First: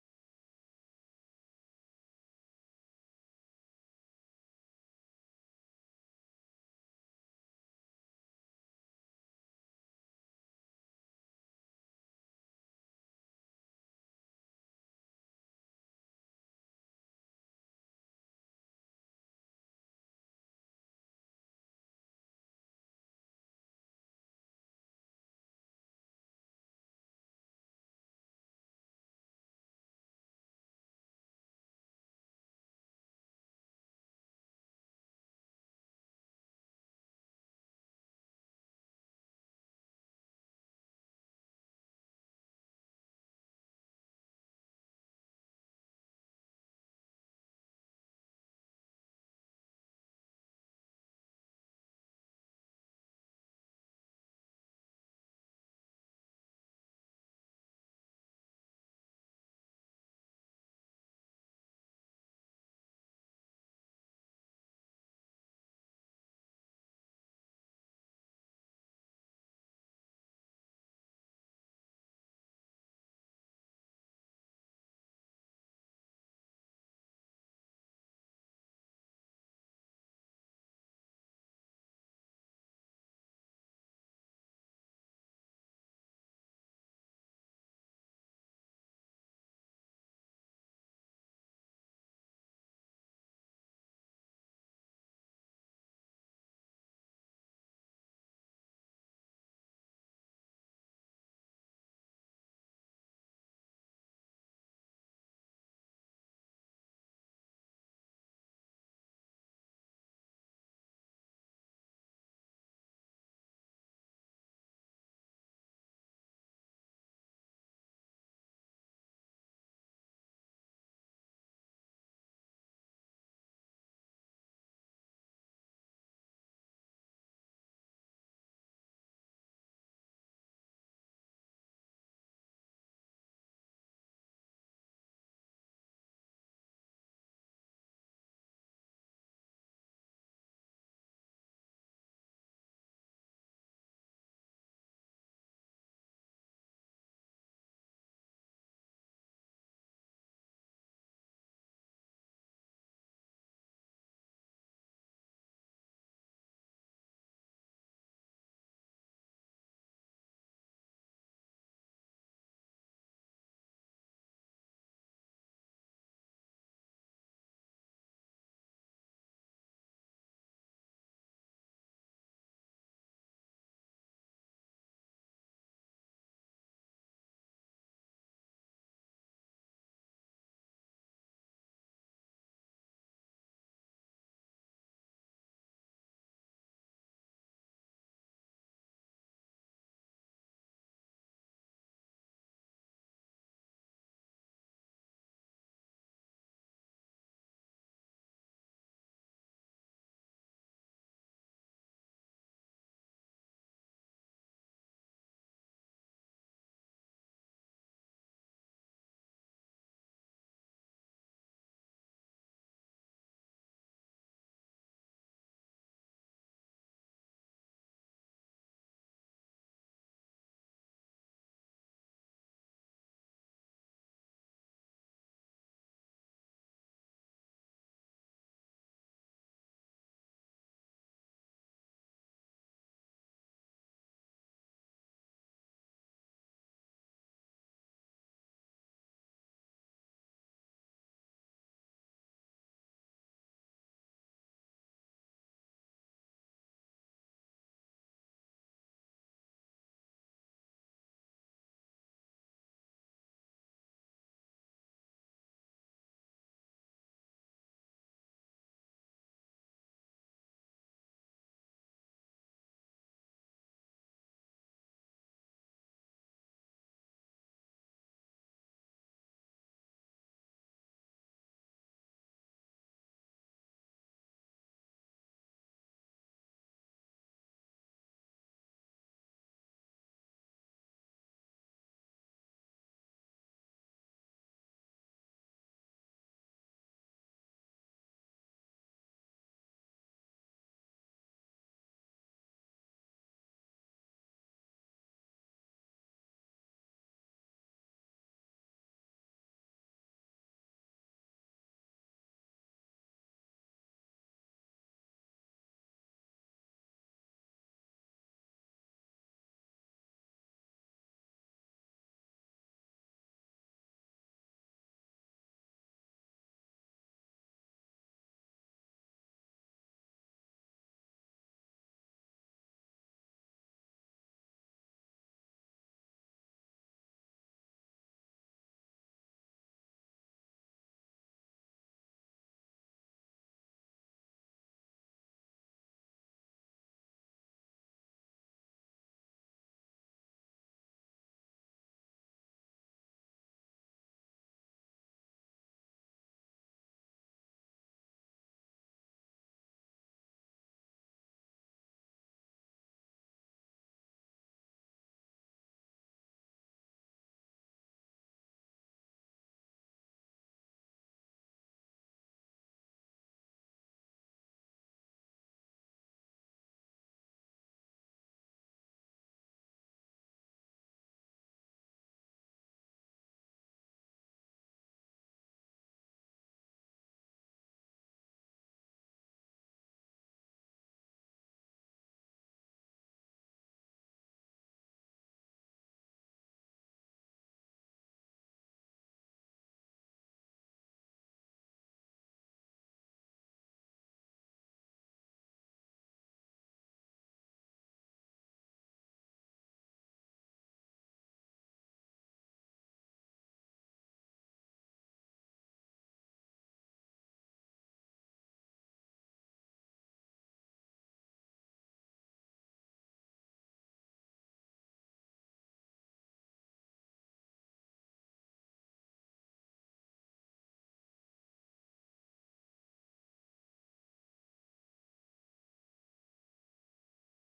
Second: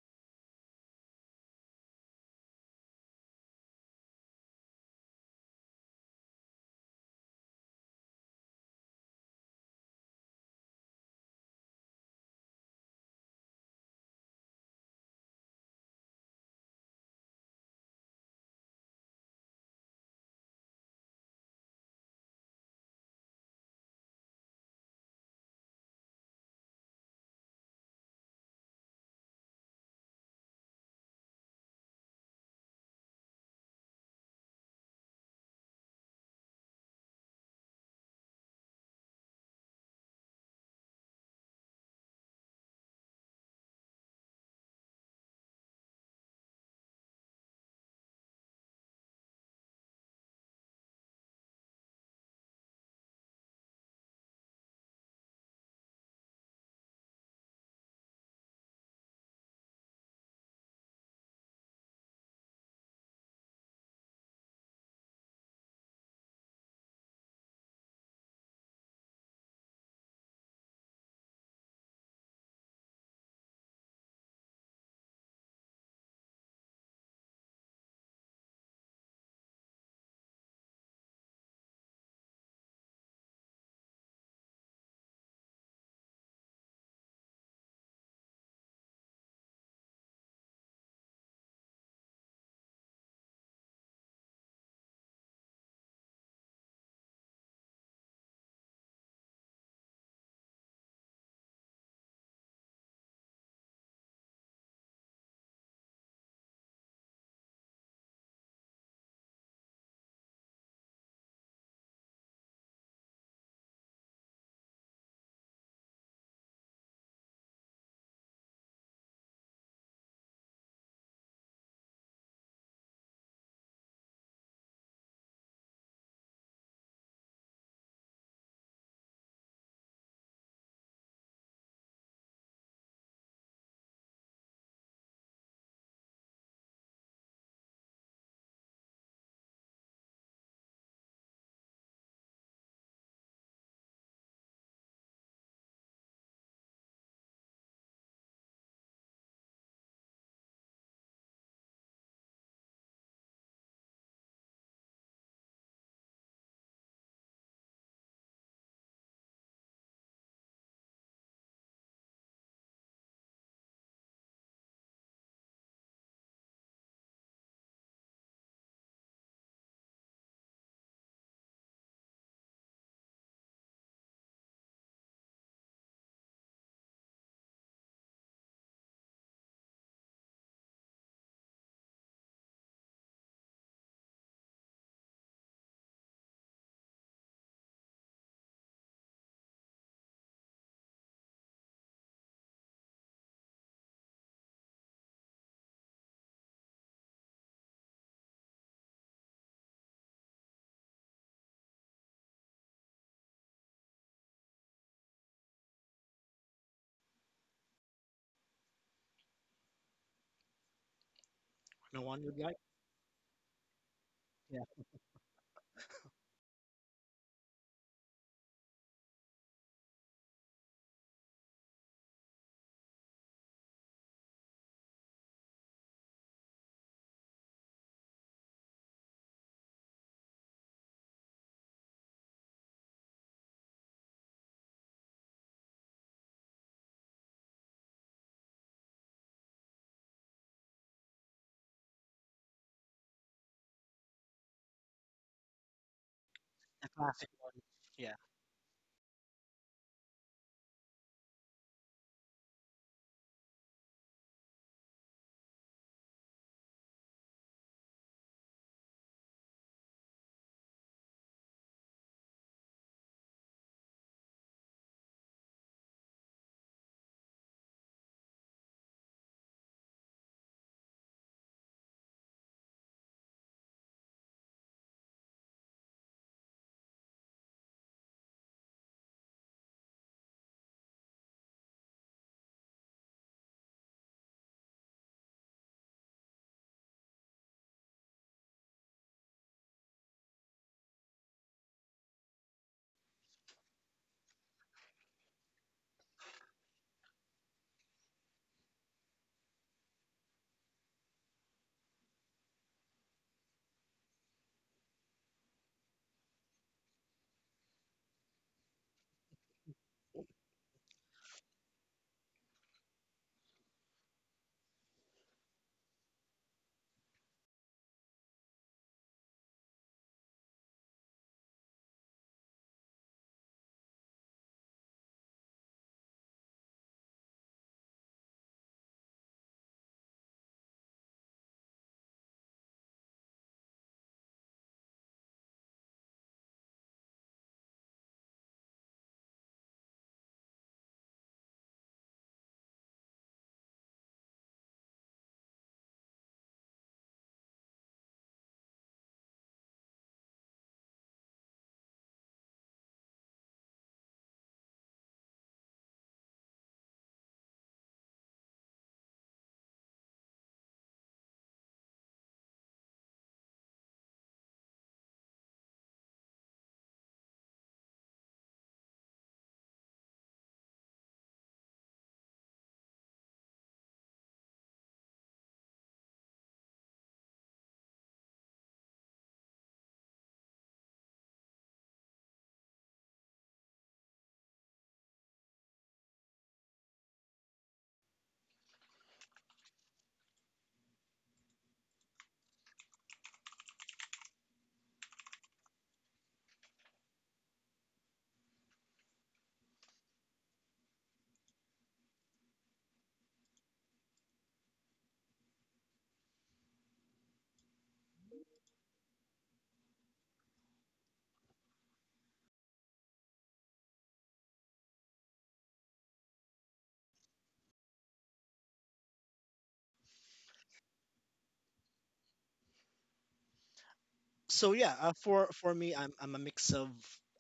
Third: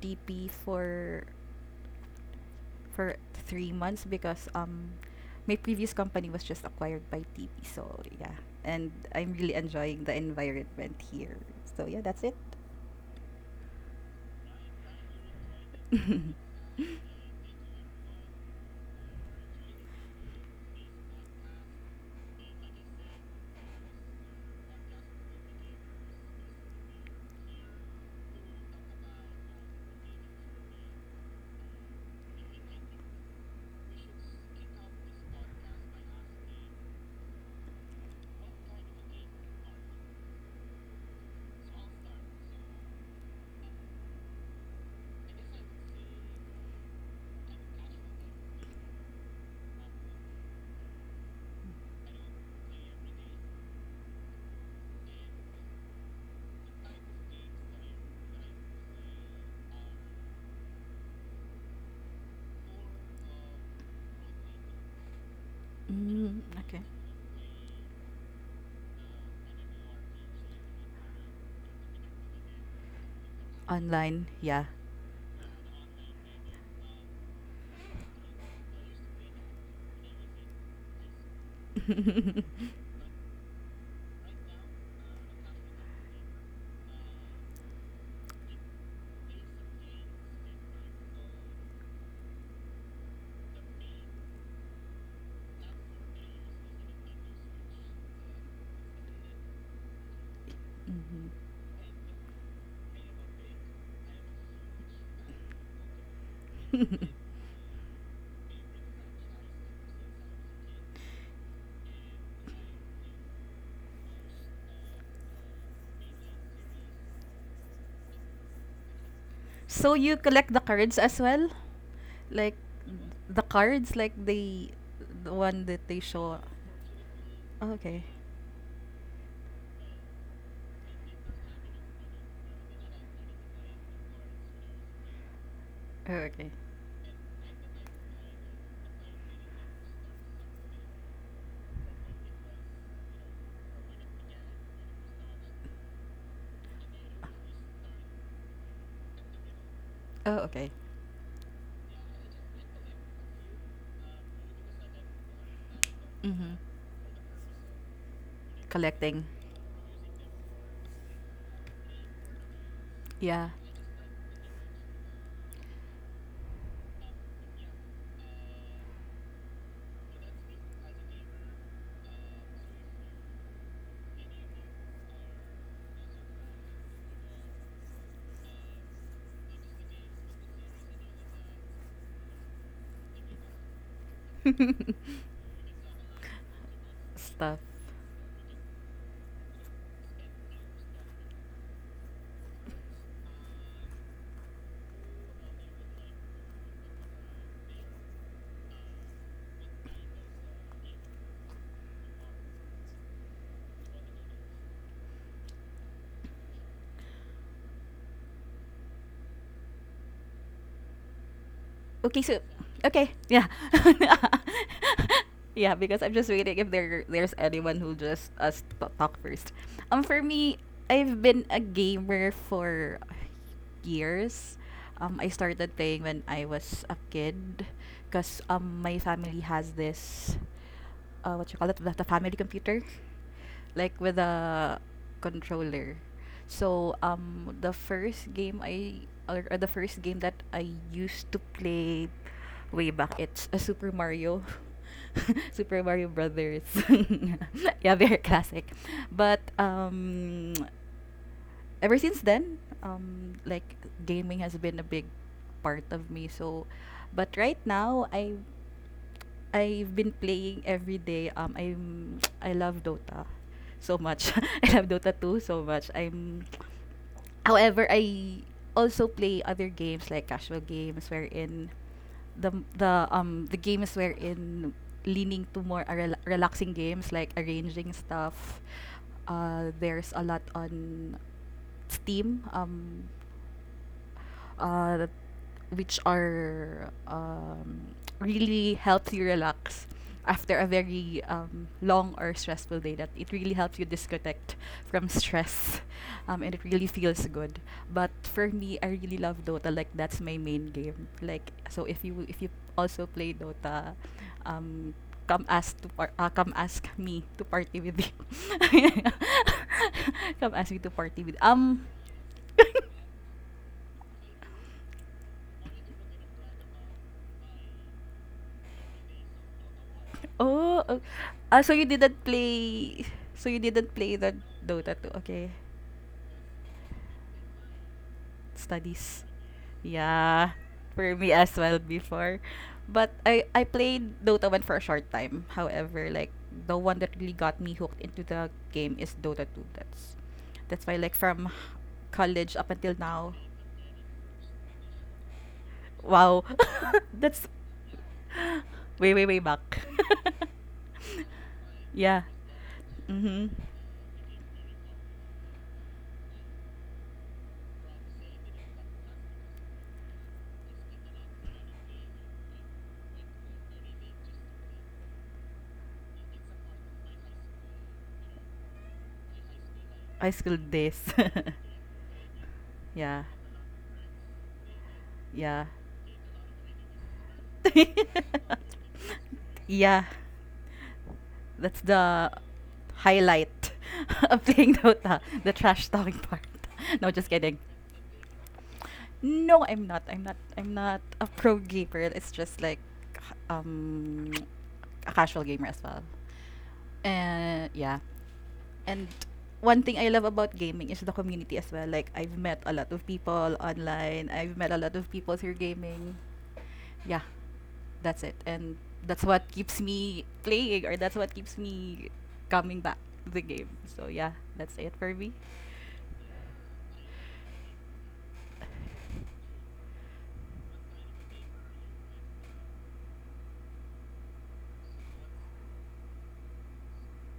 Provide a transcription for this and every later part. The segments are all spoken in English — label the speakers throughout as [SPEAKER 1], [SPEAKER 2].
[SPEAKER 1] TP for 3 months because my previous company was just acquired by TP. So yeah, and I'm really enjoying the environment here. So yeah, that's it. mm, okay. Online, yeah. Mhm. So you collect the cards as well? Like the cards, like the one that they show. Oh, okay. Oh, okay. Oh, okay. Mhm. Collecting. Yeah. Stuff.
[SPEAKER 2] No
[SPEAKER 1] Okay,
[SPEAKER 2] one would
[SPEAKER 1] so
[SPEAKER 2] like?
[SPEAKER 1] okay, yeah,
[SPEAKER 2] Yeah,
[SPEAKER 1] yeah. Because I'm just waiting if there's anyone who just talk first. For me, I've been a gamer for years. I started playing when I was a kid, cause my family has this what you call it, the family computer like with a controller, so the first game that I used to play way back, it's a Super Mario. Super Mario Brothers.
[SPEAKER 2] the classic one.
[SPEAKER 1] Yeah,
[SPEAKER 2] Yeah.
[SPEAKER 1] very classic. But ever since then, like gaming has been a big part of me, so but right now, I've been playing every day. I'm I love Dota so much. I love Dota 2 so much. I'm However, I also play other games like casual games, wherein the the game is wherein leaning to more relaxing games like arranging stuff. There's a lot on Steam. Uh, that- which are, really helps you relax after a very, long or stressful day that it really helps you disconnect from stress. And it really feels good, but for me, I really love Dota, like that's my main game, like so if you also play Dota, um, come ask me to party with you. Come ask me to party with Oh, so you didn't play the Dota 2. Okay. Studies. Yeah. For me as well before. But I played Dota 1 for a short time. However, like the one that really got me hooked into the game is Dota 2. That's why, like from college up until now. Wow. That's way, way, way back. Yeah. Mhm. High school days. Yeah. Yeah. Yeah, that's the highlight of playing Dota, the trash talking part. No, just kidding. No, I'm not. I'm not. I'm not a pro gamer. It's just like, um a casual gamer as well. And yeah. And one thing I love about gaming is the community as well. Like I've met a lot of people online. I've met a lot of people through gaming. Yeah. That's it, and that's what keeps me playing, or that's what keeps me coming back to the game, so yeah, that's it for me.
[SPEAKER 2] So, for me, I'm a mix of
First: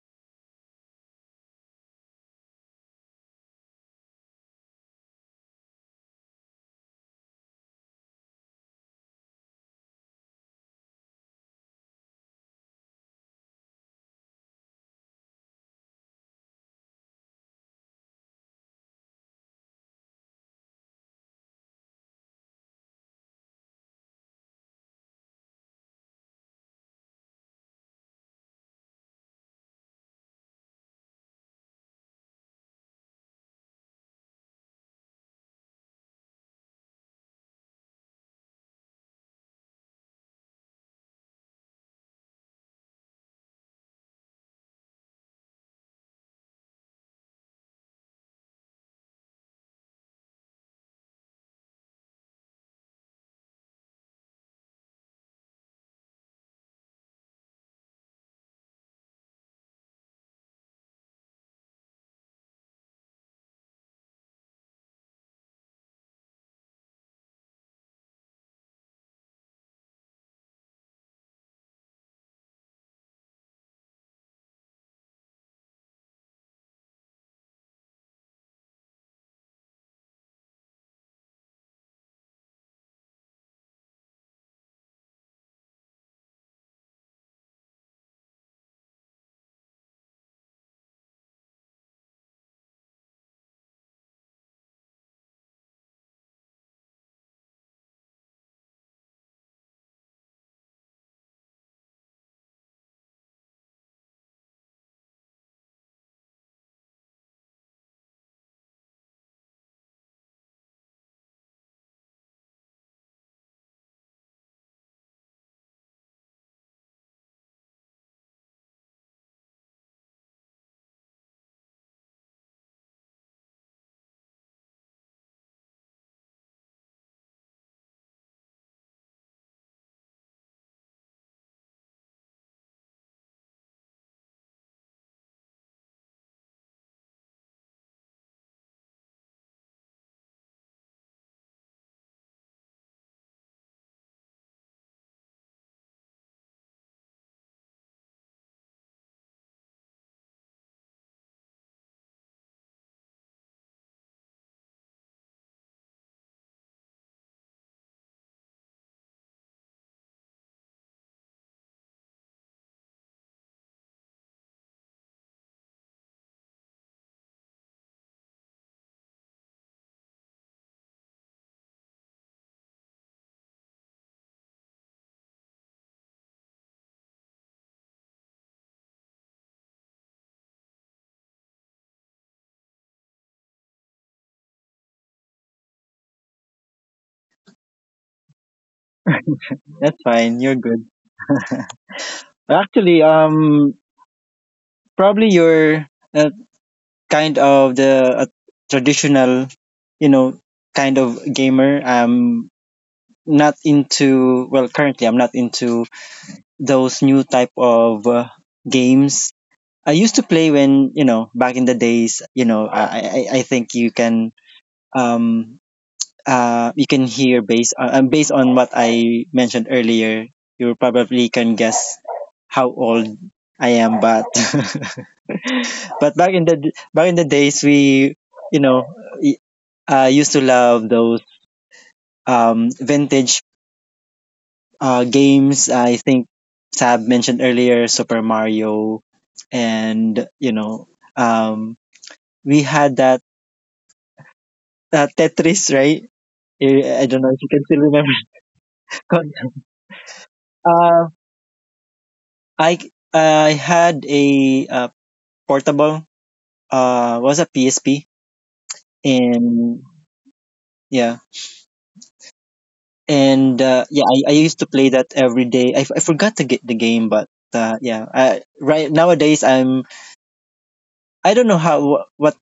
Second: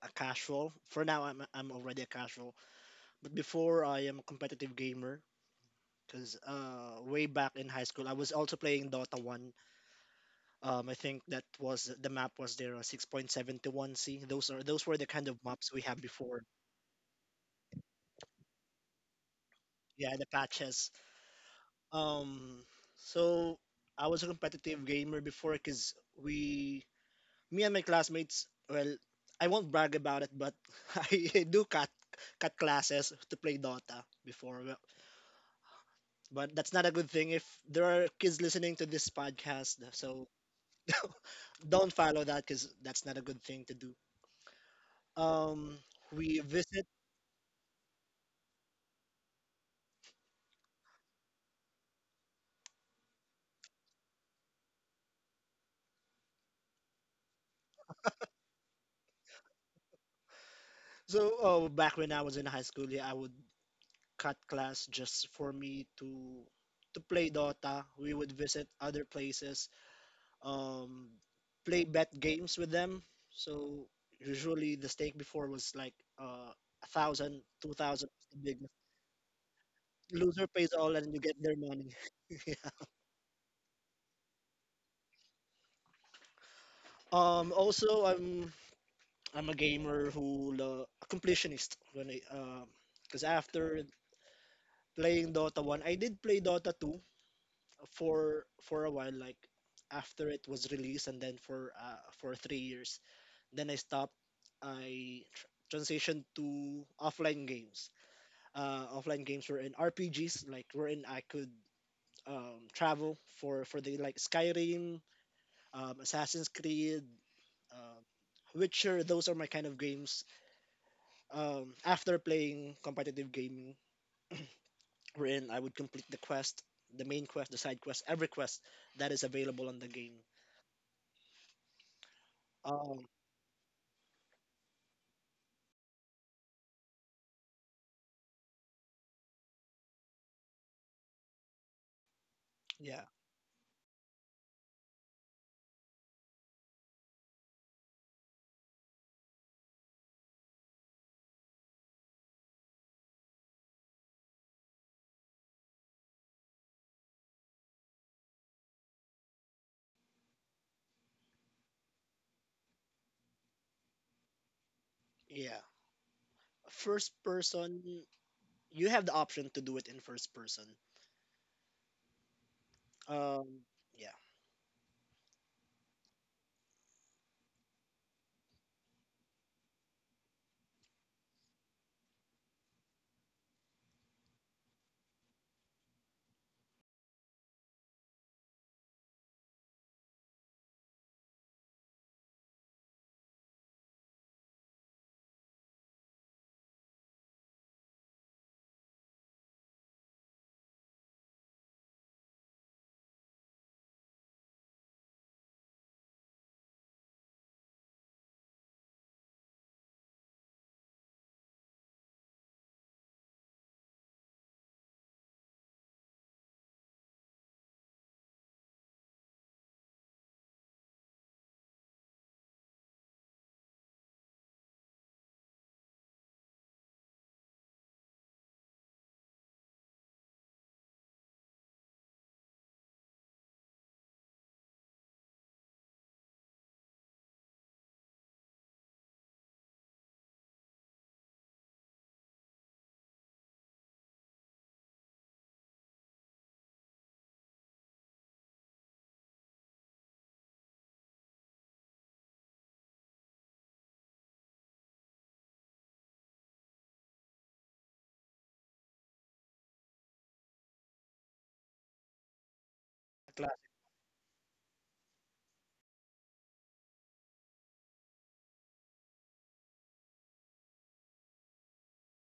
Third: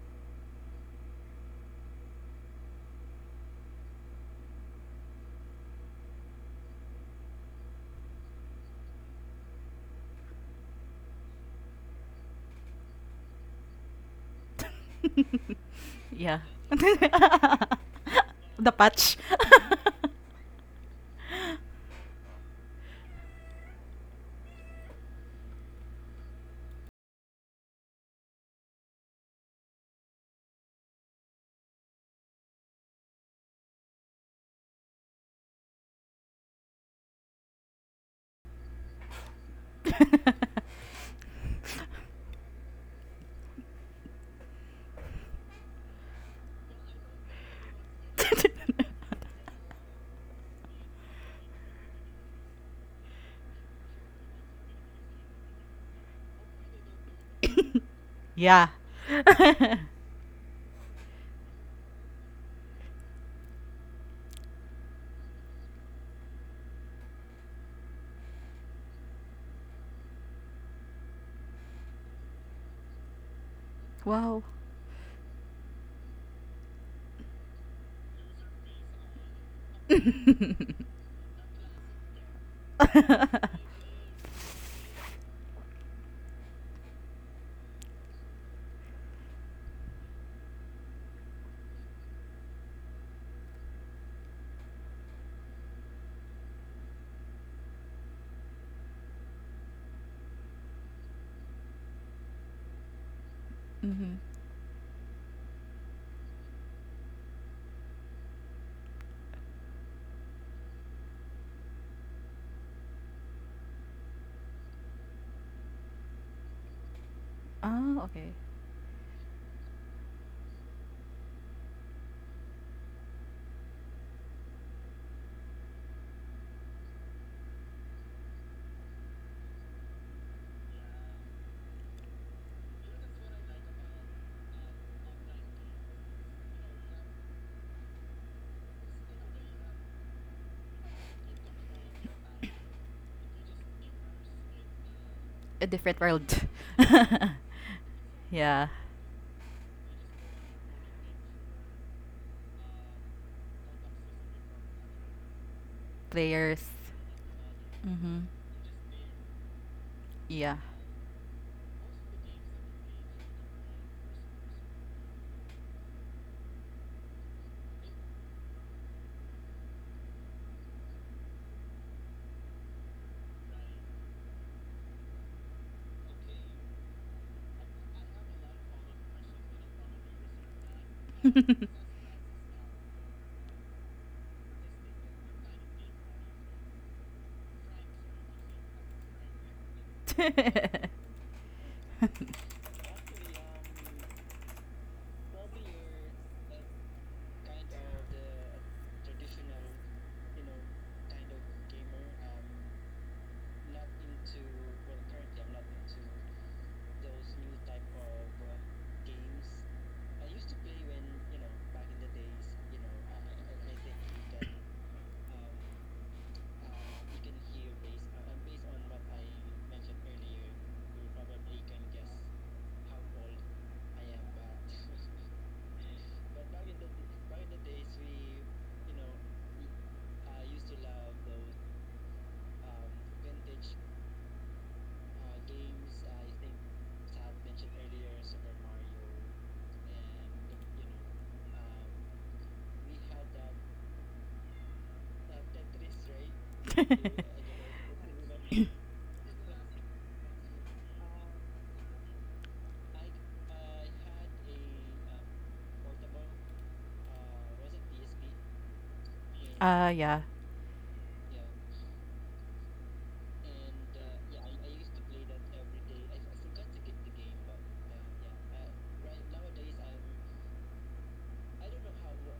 [SPEAKER 2] a casual. For now, I'm already a casual. But before, I am a competitive gamer. Because way back in high school, I was also playing Dota 1. I think that was the map was there, 6.71C. Those were the kind of maps we had
[SPEAKER 1] Yeah,
[SPEAKER 2] before.
[SPEAKER 1] the patch.
[SPEAKER 2] Yeah, the patches. Um, so I was a competitive gamer before because we, me and my classmates, well, I won't brag about it, but I do cut classes to play Dota before. But that's not a good thing if there are kids listening to this podcast. So don't follow that because that's not a good thing to do. Um, we visit.
[SPEAKER 1] Yeah.
[SPEAKER 2] So back when I was in high school, yeah, I would cut class just for me to play Dota. We would visit other places, um, play bet games with them. So
[SPEAKER 1] Wow.
[SPEAKER 2] usually the stake before was like uh, 1,000, 2,000. The biggest
[SPEAKER 1] Mm-hmm.
[SPEAKER 2] loser pays all, and you get their money. Yeah. Also, I'm a gamer a completionist when I 'cause because after playing Dota 1, I did play Dota 2 for a while, like after it was released, and then for 3 years. Then I stopped. I transitioned to offline games. Offline games were in RPGs, like wherein I could travel for the like Skyrim, Assassin's Creed,
[SPEAKER 1] Oh,
[SPEAKER 2] um,
[SPEAKER 1] okay.
[SPEAKER 2] Witcher. Those are my kind of games after playing competitive gaming, wherein I would complete the quest, the main quest, the side quest, every quest that is available on the game. Um, yeah,
[SPEAKER 1] A different world. Yeah. Players. Mm-hmm. Yeah.
[SPEAKER 2] yeah. First person, you have the option to do it in first person. Um, yeah,
[SPEAKER 3] That's fine, you're good. Actually, um, Probably you're uh, kind of the traditional, you know, kind of gamer. Not into, well, currently I'm not into those new type of games I used to play when, you know, back in the days, you know, I think um you can hear based on based on what I mentioned earlier you probably can guess how old I am, but but back in the days we, you know, y- used to love those vintage games. I think Sab mentioned earlier, Super Mario, and, you know, um, we had that Tetris, right? I I don't know if you can still remember that one. Uh, I I had a portable. Was a PSP, and
[SPEAKER 1] Yeah.
[SPEAKER 3] yeah,
[SPEAKER 2] a
[SPEAKER 3] and
[SPEAKER 2] class.
[SPEAKER 3] yeah, I used to play that every day. I forgot to get the game, but yeah, I, right, nowadays I'm, I don't know how, what,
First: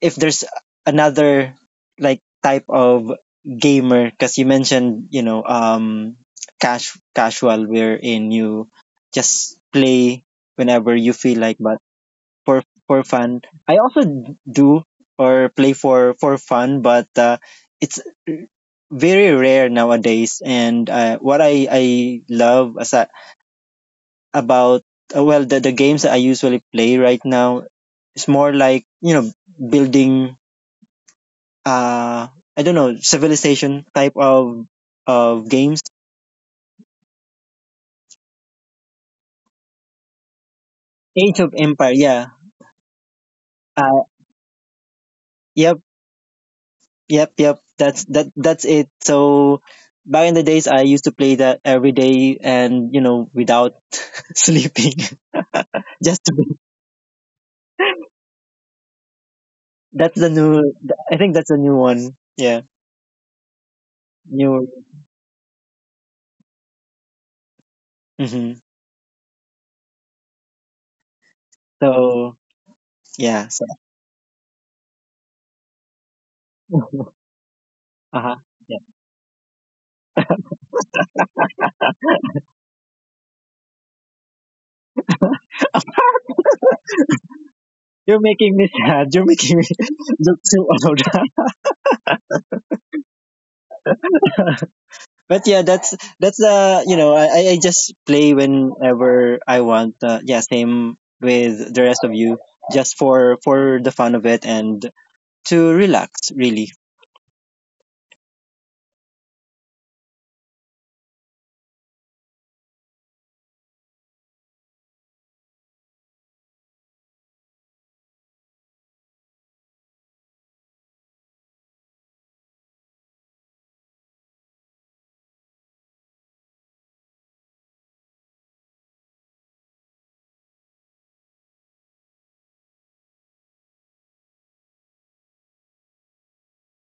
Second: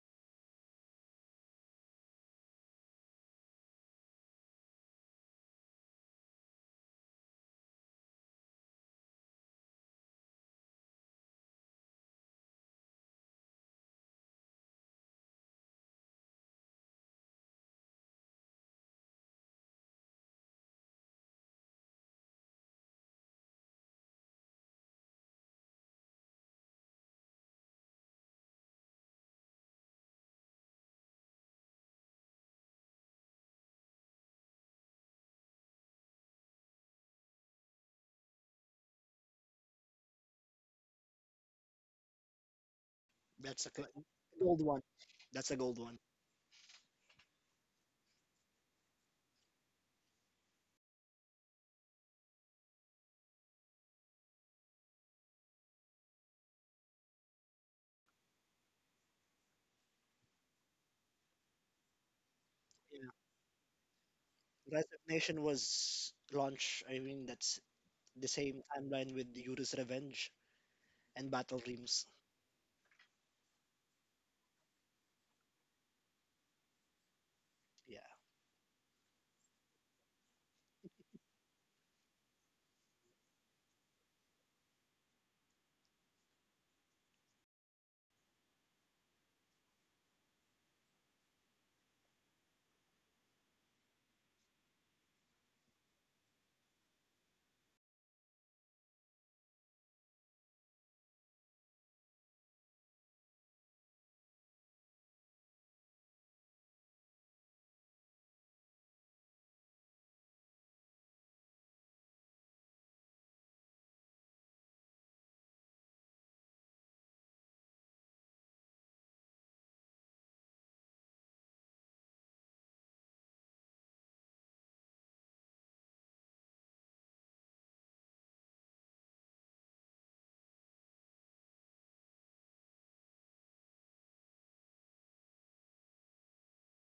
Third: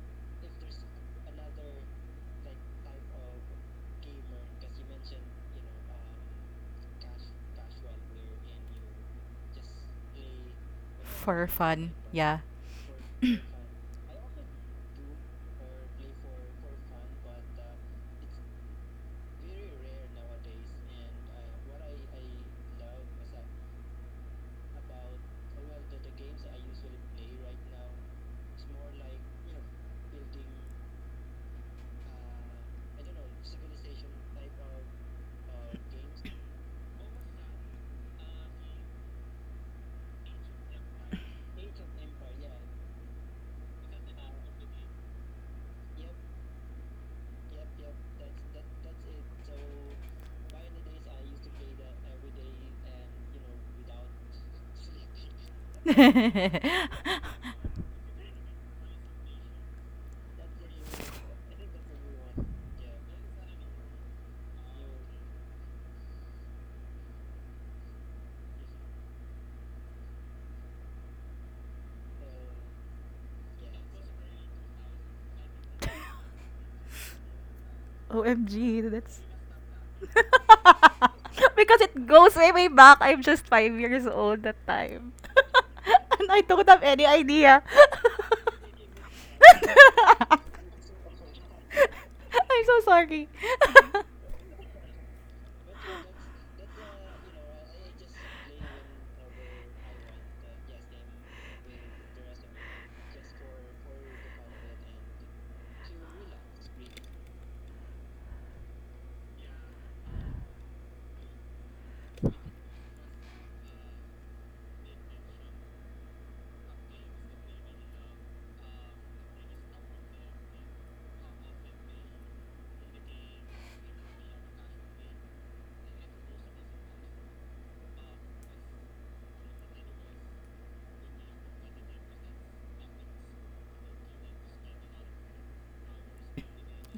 [SPEAKER 3] if there's another like type of gamer because you mentioned, you know, cash casual wherein you just play whenever you feel like, but for fun I also do, or play for fun, but it's very rare nowadays, and what I love as a, about well, the games that I usually play right now is more like, you know, building uh I don't know, civilization type of games. Age of Empire, yeah.
[SPEAKER 2] That's a cla-
[SPEAKER 3] Uh,
[SPEAKER 2] Gold one. That's a
[SPEAKER 3] yep,
[SPEAKER 2] gold one.
[SPEAKER 3] yep. That's it. So back in the days, I used to play that every day, and you know, without sleeping,
[SPEAKER 1] I love
[SPEAKER 3] just to be.
[SPEAKER 1] aside.
[SPEAKER 3] That's the new. I think that's a new one. Yeah,
[SPEAKER 2] Yeah.
[SPEAKER 3] new.
[SPEAKER 2] Resignation was launched. I mean, that's the
[SPEAKER 3] Hmm.
[SPEAKER 2] same timeline with Yuri's Revenge and Battle Dreams.
[SPEAKER 3] So yeah. So
[SPEAKER 2] Yeah.
[SPEAKER 3] uh huh. Yeah.
[SPEAKER 1] OMG, that's because it goes way, way back. I'm just 5 years old that time. And I don't have any idea.
[SPEAKER 3] You're making me sad. You're making me look too old.
[SPEAKER 1] I'm so sorry.
[SPEAKER 3] But yeah, that's you know, I just play whenever I want, yeah, same with the rest of you, just for the fun of it and to relax, really.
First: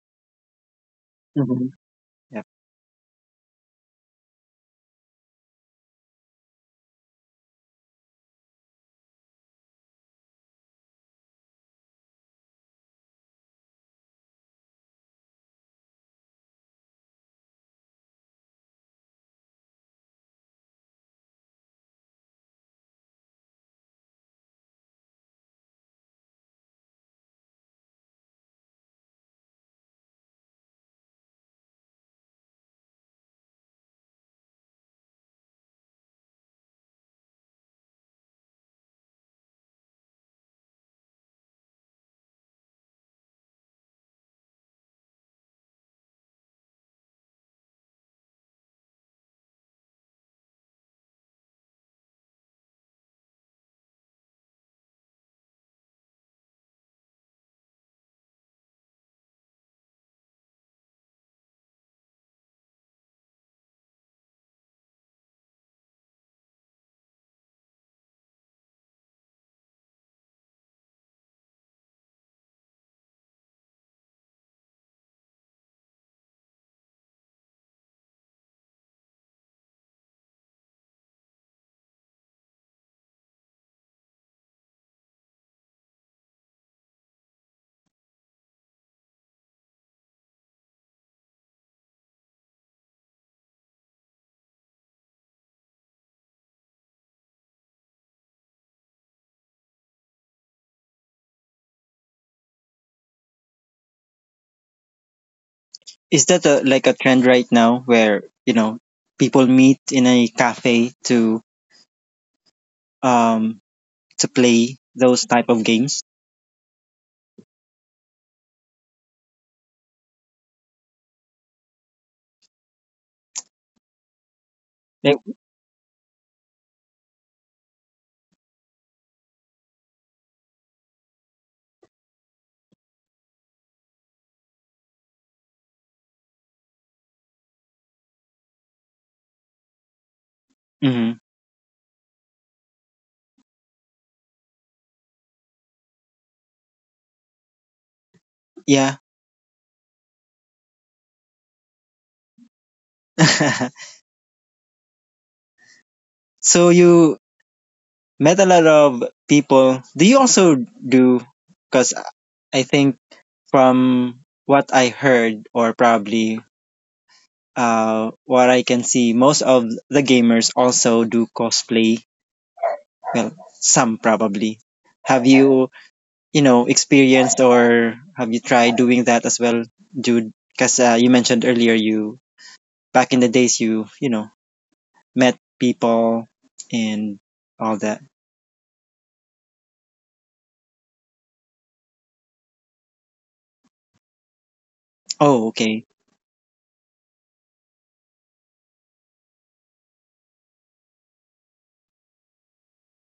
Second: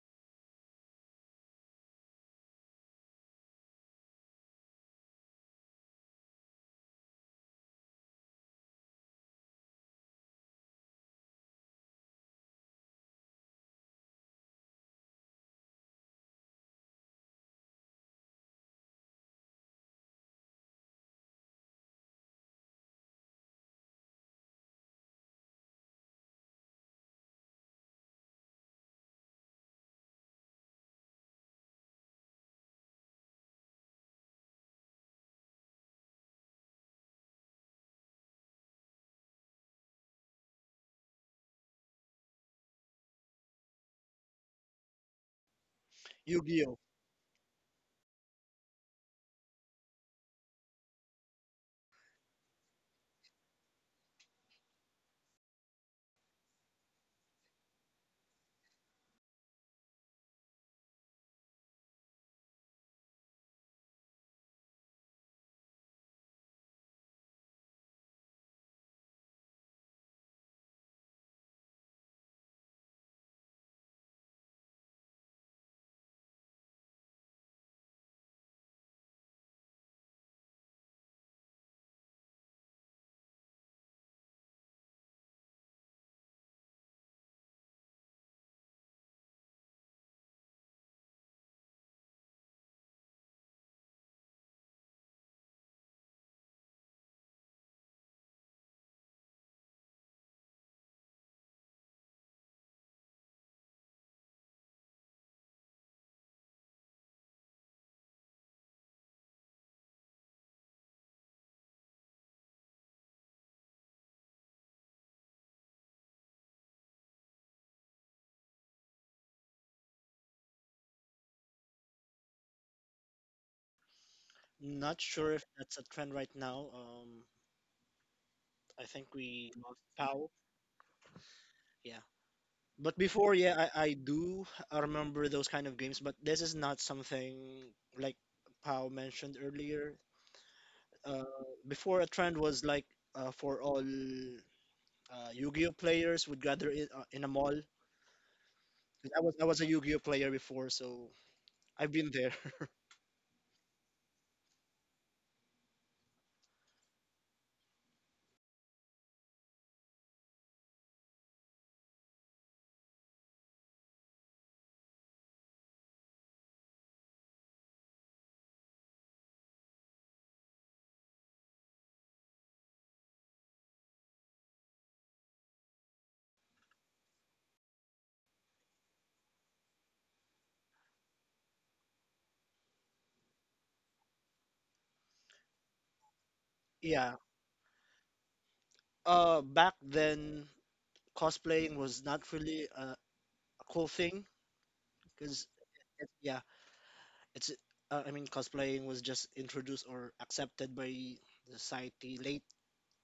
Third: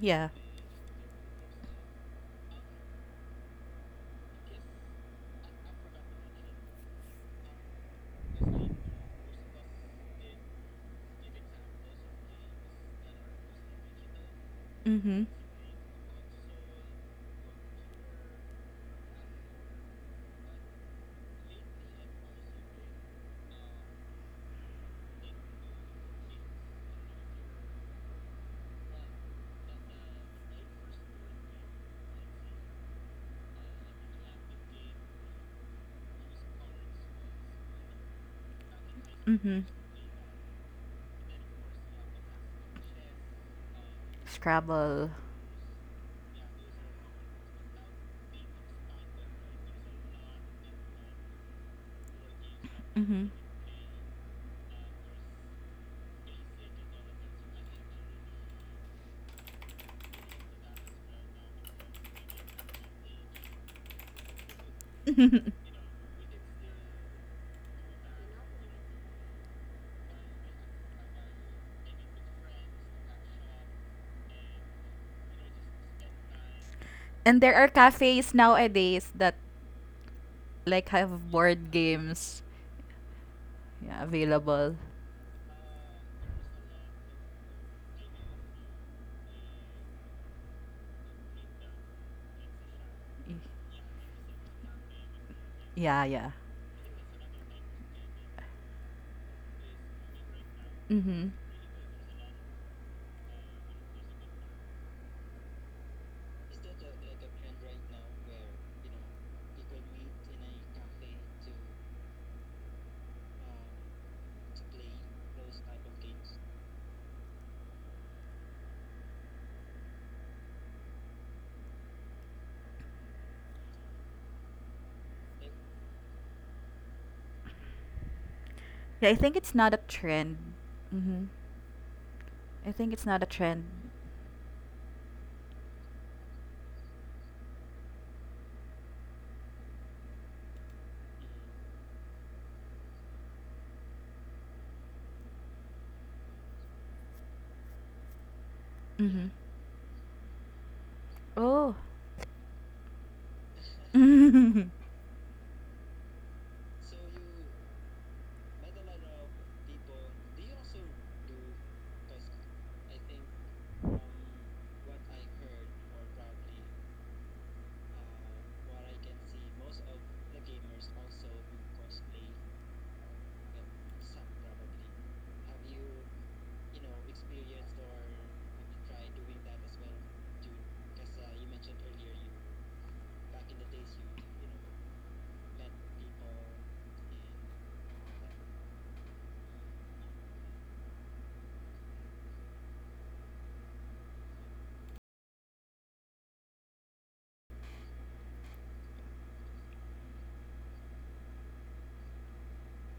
[SPEAKER 1] Yeah.
[SPEAKER 3] Hmm. Yeah.
[SPEAKER 1] Mm-hmm. Mm-hmm. Scrabble.
[SPEAKER 2] Yu-Gi-Oh.
[SPEAKER 1] Mm-hmm. And there are cafes nowadays that like have board games, yeah, available. Y- Yeah, yeah. Mm-hmm.
[SPEAKER 3] Is that a, like a trend right now where, you know, people meet in a cafe um to play those type of games
[SPEAKER 2] Not
[SPEAKER 3] like?
[SPEAKER 2] sure if that's a trend right now. I
[SPEAKER 1] Yeah,
[SPEAKER 2] think
[SPEAKER 1] I think
[SPEAKER 2] we
[SPEAKER 1] it's not a
[SPEAKER 2] lost Powell.
[SPEAKER 1] trend. Mm-hmm.
[SPEAKER 2] Yeah.
[SPEAKER 1] I think
[SPEAKER 2] But
[SPEAKER 1] it's not a
[SPEAKER 2] before,
[SPEAKER 1] trend.
[SPEAKER 2] yeah, I do remember those kind of games, but this is not something like Powell mentioned earlier.
[SPEAKER 3] Hmm.
[SPEAKER 2] Uh, Before, a trend was like for all Yu-Gi-Oh players would gather in a mall.
[SPEAKER 3] Yeah.
[SPEAKER 2] 'Cause I
[SPEAKER 1] Mm-hmm.
[SPEAKER 2] was I was a Yu-Gi-Oh player before, so
[SPEAKER 1] Oh.
[SPEAKER 2] I've been there.
[SPEAKER 1] Mm-hmm.
[SPEAKER 3] So you met a lot of people, do you also do, because I think, from what I heard, or probably what I can see, most of the gamers also do cosplay. Well, some probably. Have you, you know, experienced or have you tried doing that as well, Jude? Because you mentioned earlier, you, back in the days, you know, met people
[SPEAKER 2] Yeah.
[SPEAKER 3] and all that.
[SPEAKER 2] Back then, cosplaying was not really a cool thing
[SPEAKER 3] Oh,
[SPEAKER 2] because
[SPEAKER 3] okay.
[SPEAKER 2] yeah, it's I mean, cosplaying was just introduced or accepted by the society late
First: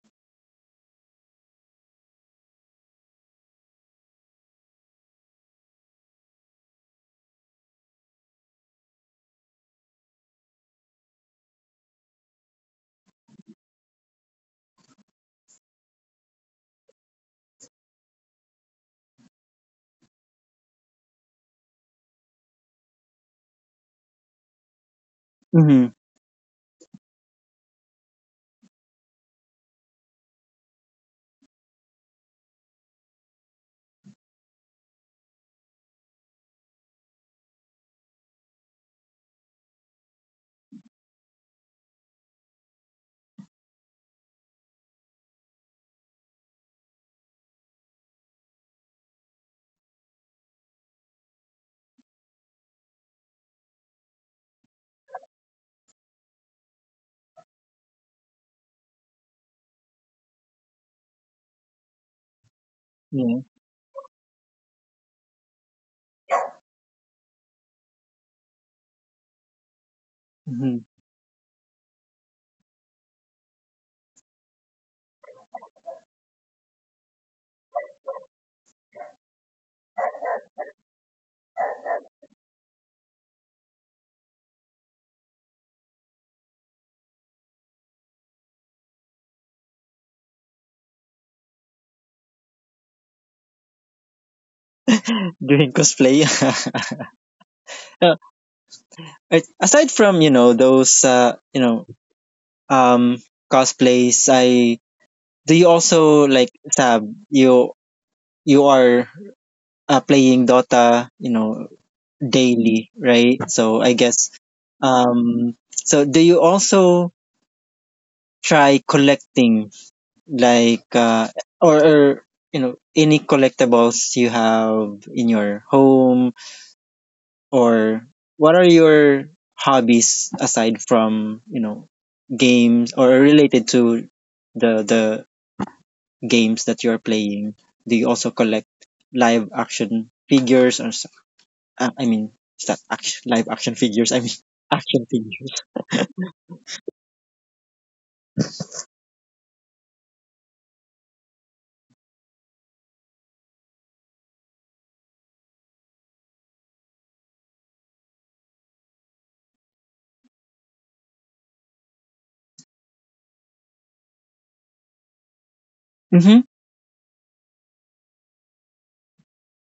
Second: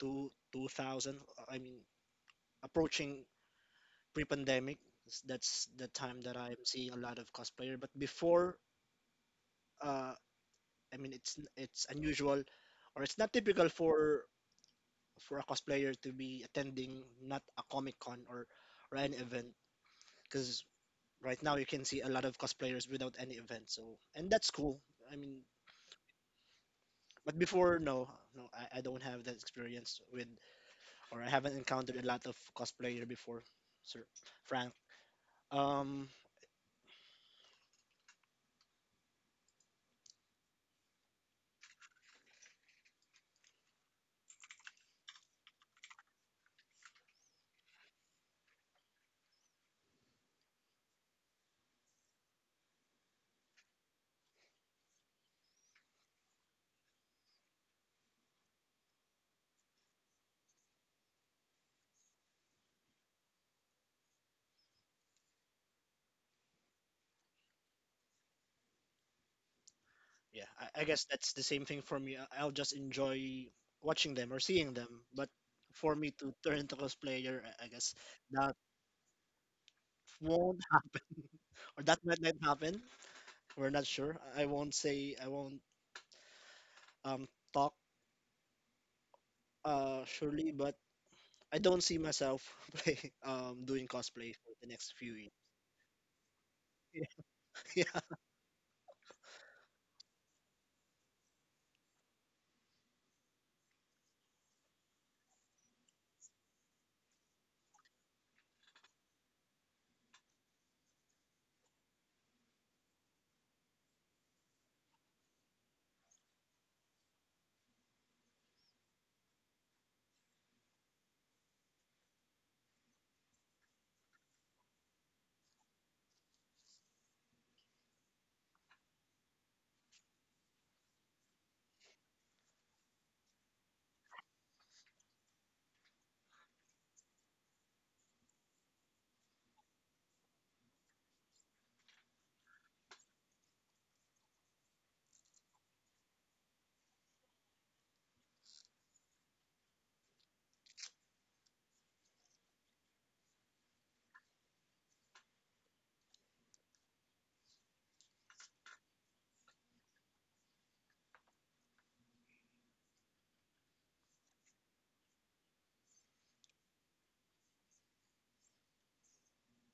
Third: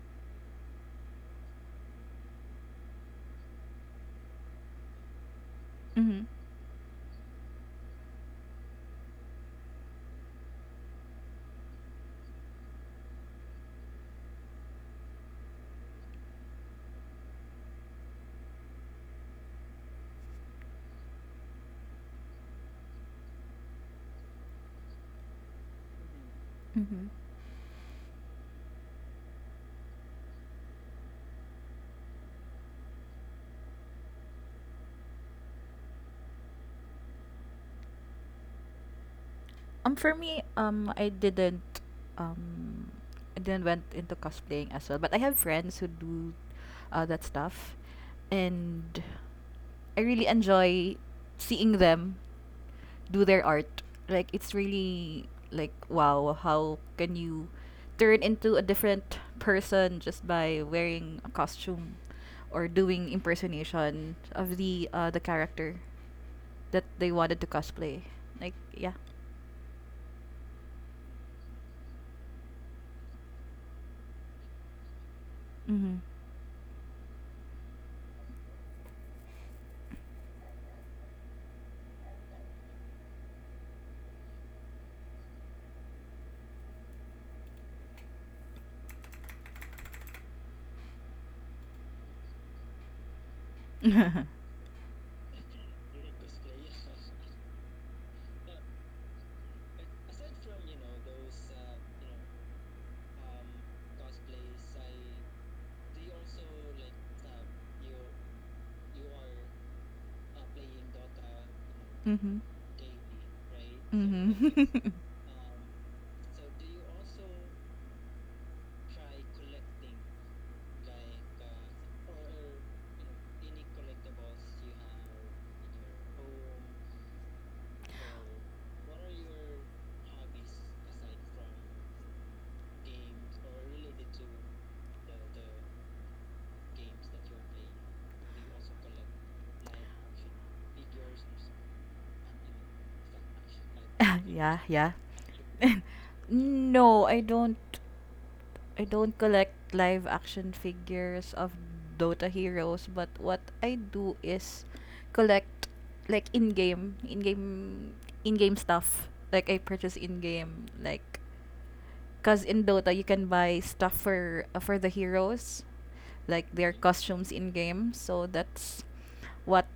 [SPEAKER 2] to 2000. I mean, approaching pre-pandemic. That's the time
[SPEAKER 1] Mm-hmm.
[SPEAKER 2] that I'm seeing a lot of cosplayer. But before, uh, I mean, it's unusual, or it's not typical for a cosplayer to be attending not a comic con or an event, because right now you can see a lot of cosplayers without any event, so and that's cool, I mean.
[SPEAKER 3] Mm-hmm.
[SPEAKER 2] But before, no, I don't have that experience with, or I haven't encountered a lot of cosplayer before, Sir Frank. Um,
[SPEAKER 1] For me, um, I didn't went into cosplaying as well. But I have friends who do, that stuff, and I really enjoy seeing them do their art. Like it's really like wow, how can you turn into a different person just by wearing a costume or doing
[SPEAKER 3] Yeah.
[SPEAKER 1] impersonation of the character that they wanted to cosplay. Like yeah.
[SPEAKER 2] yeah,
[SPEAKER 3] Mm-hmm.
[SPEAKER 2] I guess that's the same thing for me. I'll just enjoy watching them or seeing them. But for
[SPEAKER 1] Mhm.
[SPEAKER 2] me to turn into cosplayer, I guess that won't happen, or that might not happen. We're not sure. I won't say, I won't um talk uh surely, but I don't see myself play, doing
[SPEAKER 1] Mhm.
[SPEAKER 2] cosplay for the next few years.
[SPEAKER 3] Doing cosplay.
[SPEAKER 2] Yeah, yeah,
[SPEAKER 3] Aside from, you know, those, you know, um cosplays, I do you also, like Sab, you you are playing Dota, you know, daily, right? So I guess,
[SPEAKER 1] Mhm.
[SPEAKER 3] so do you also try collecting like, or, you know, any collectibles you have in your home, or what are your hobbies aside from, you know, games or related to the games that you're playing? Do you also collect live action figures or I mean, is that action, live action figures? I mean,
[SPEAKER 1] Yeah, yeah.
[SPEAKER 3] action figures.
[SPEAKER 1] No, I don't collect live action figures of Dota heroes, but what I do is collect like in-game stuff. Like I purchase in-game, like cause in Dota you can buy stuff for the heroes,
[SPEAKER 3] Mm-hmm.
[SPEAKER 1] like their costumes in game. So that's what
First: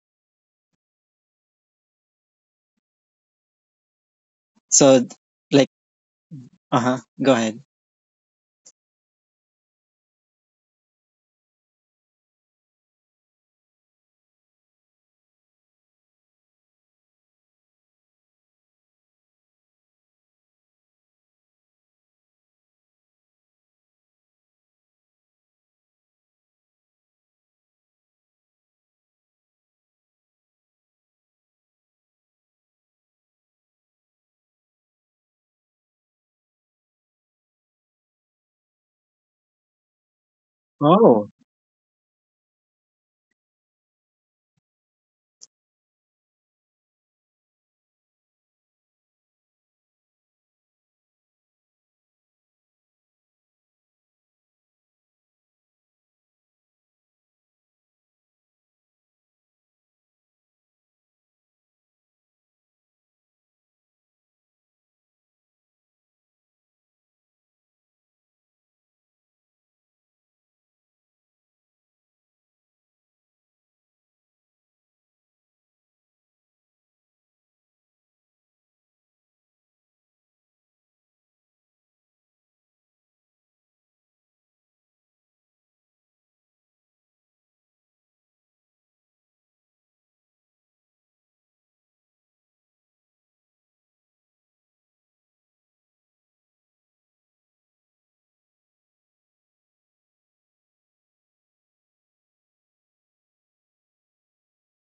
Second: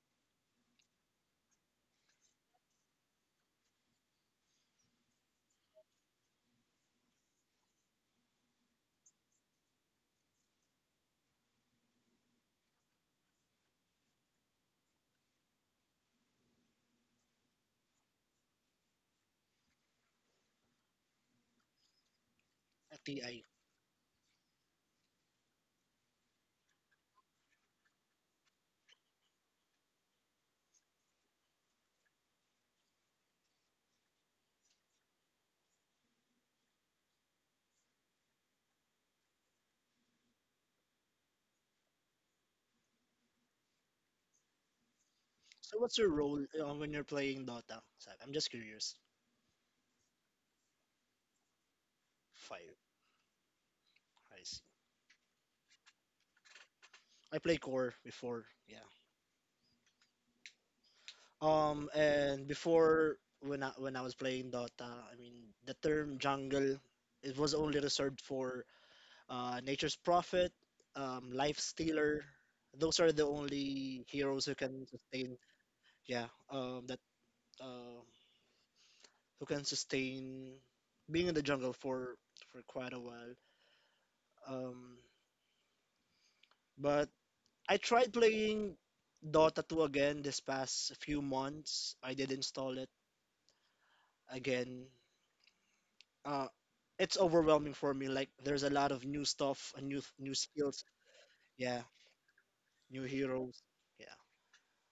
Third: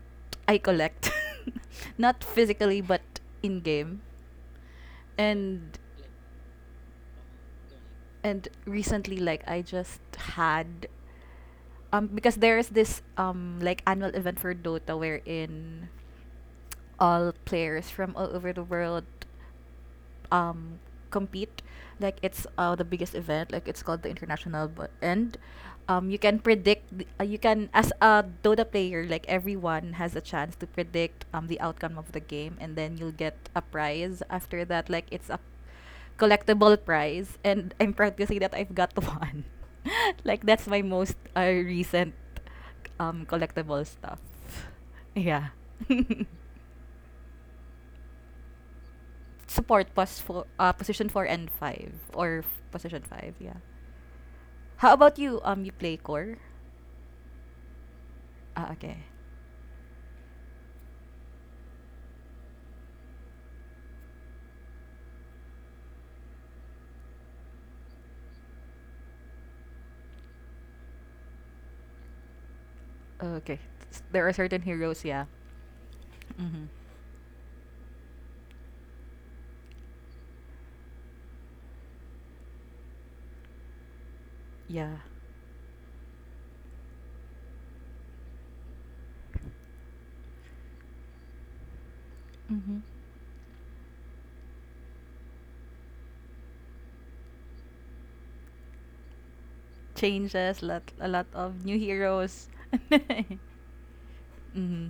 [SPEAKER 1] I collect, not physically but in game.
[SPEAKER 3] So, like,
[SPEAKER 1] And
[SPEAKER 3] uh huh. Go ahead.
[SPEAKER 1] and recently, like I just had, because there's this like annual event for Dota wherein all players from all over the world um compete, like it's the biggest
[SPEAKER 2] TI.
[SPEAKER 1] event, like it's called The International. But and you can predict you can, as a Dota player, like everyone has a chance to predict the outcome of the game, and then you'll get a prize after that, like it's a collectible prize. And I'm proud to say that I've got one, like that's my most
[SPEAKER 3] Oh.
[SPEAKER 1] recent collectible stuff. Yeah.
[SPEAKER 2] So what's your role when you're playing Dota? Zach? I'm just curious.
[SPEAKER 1] Support pos for position 4 and 5, or
[SPEAKER 2] Fire.
[SPEAKER 1] position 5. Yeah.
[SPEAKER 2] I see.
[SPEAKER 1] How about you? You play core?
[SPEAKER 2] I play core before,
[SPEAKER 1] Ah,
[SPEAKER 2] yeah.
[SPEAKER 1] okay.
[SPEAKER 2] And before, when I was playing Dota, I mean the term jungle, it was only reserved for Nature's Prophet, Life Stealer. Those are the
[SPEAKER 1] Okay.
[SPEAKER 2] only
[SPEAKER 1] There are
[SPEAKER 2] heroes who
[SPEAKER 1] certain
[SPEAKER 2] can
[SPEAKER 1] heroes. Yeah.
[SPEAKER 2] sustain, yeah,
[SPEAKER 1] Mm-hmm.
[SPEAKER 2] that uh, who can sustain being in the jungle for quite a while.
[SPEAKER 1] Yeah.
[SPEAKER 2] Um, but I tried playing Dota 2 again this past few months. I did install
[SPEAKER 1] Mm-hmm.
[SPEAKER 2] it again. Uh, it's overwhelming for me. Like, there's a lot of new stuff, and new
[SPEAKER 1] Changes,
[SPEAKER 2] skills,
[SPEAKER 1] lot, a lot of new
[SPEAKER 2] yeah,
[SPEAKER 1] heroes.
[SPEAKER 2] new heroes, yeah.
[SPEAKER 1] Mm-hmm.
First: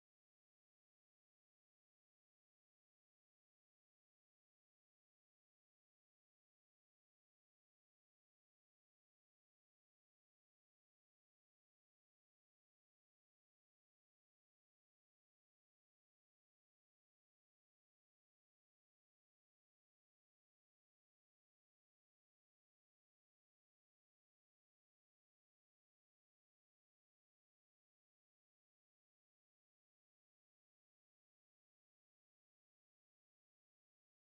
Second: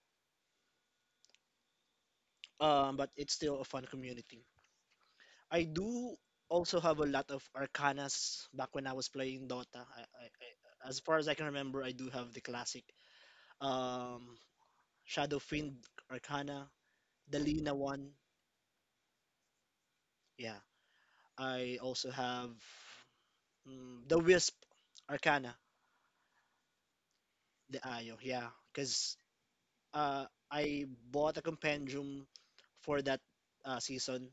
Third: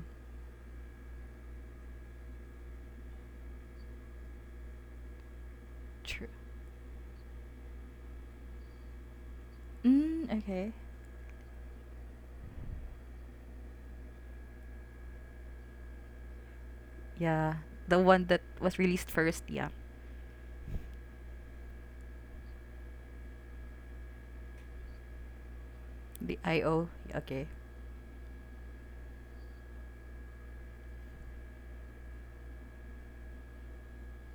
[SPEAKER 2] But it's still a fun community. I do
[SPEAKER 1] True.
[SPEAKER 2] also have a lot of arcanas back when I was playing Dota.
[SPEAKER 1] Mm, okay.
[SPEAKER 2] As far as I can remember, I do have the classic um, Shadow Fiend Arcana, the
[SPEAKER 1] Yeah,
[SPEAKER 2] Lina
[SPEAKER 1] the
[SPEAKER 2] one.
[SPEAKER 1] one that was released first. Yeah,
[SPEAKER 2] Yeah, I also have. Mm, the Wisp Arcana,
[SPEAKER 1] the Io. Okay.
[SPEAKER 2] the Ayo, yeah. Because I bought a compendium for that season,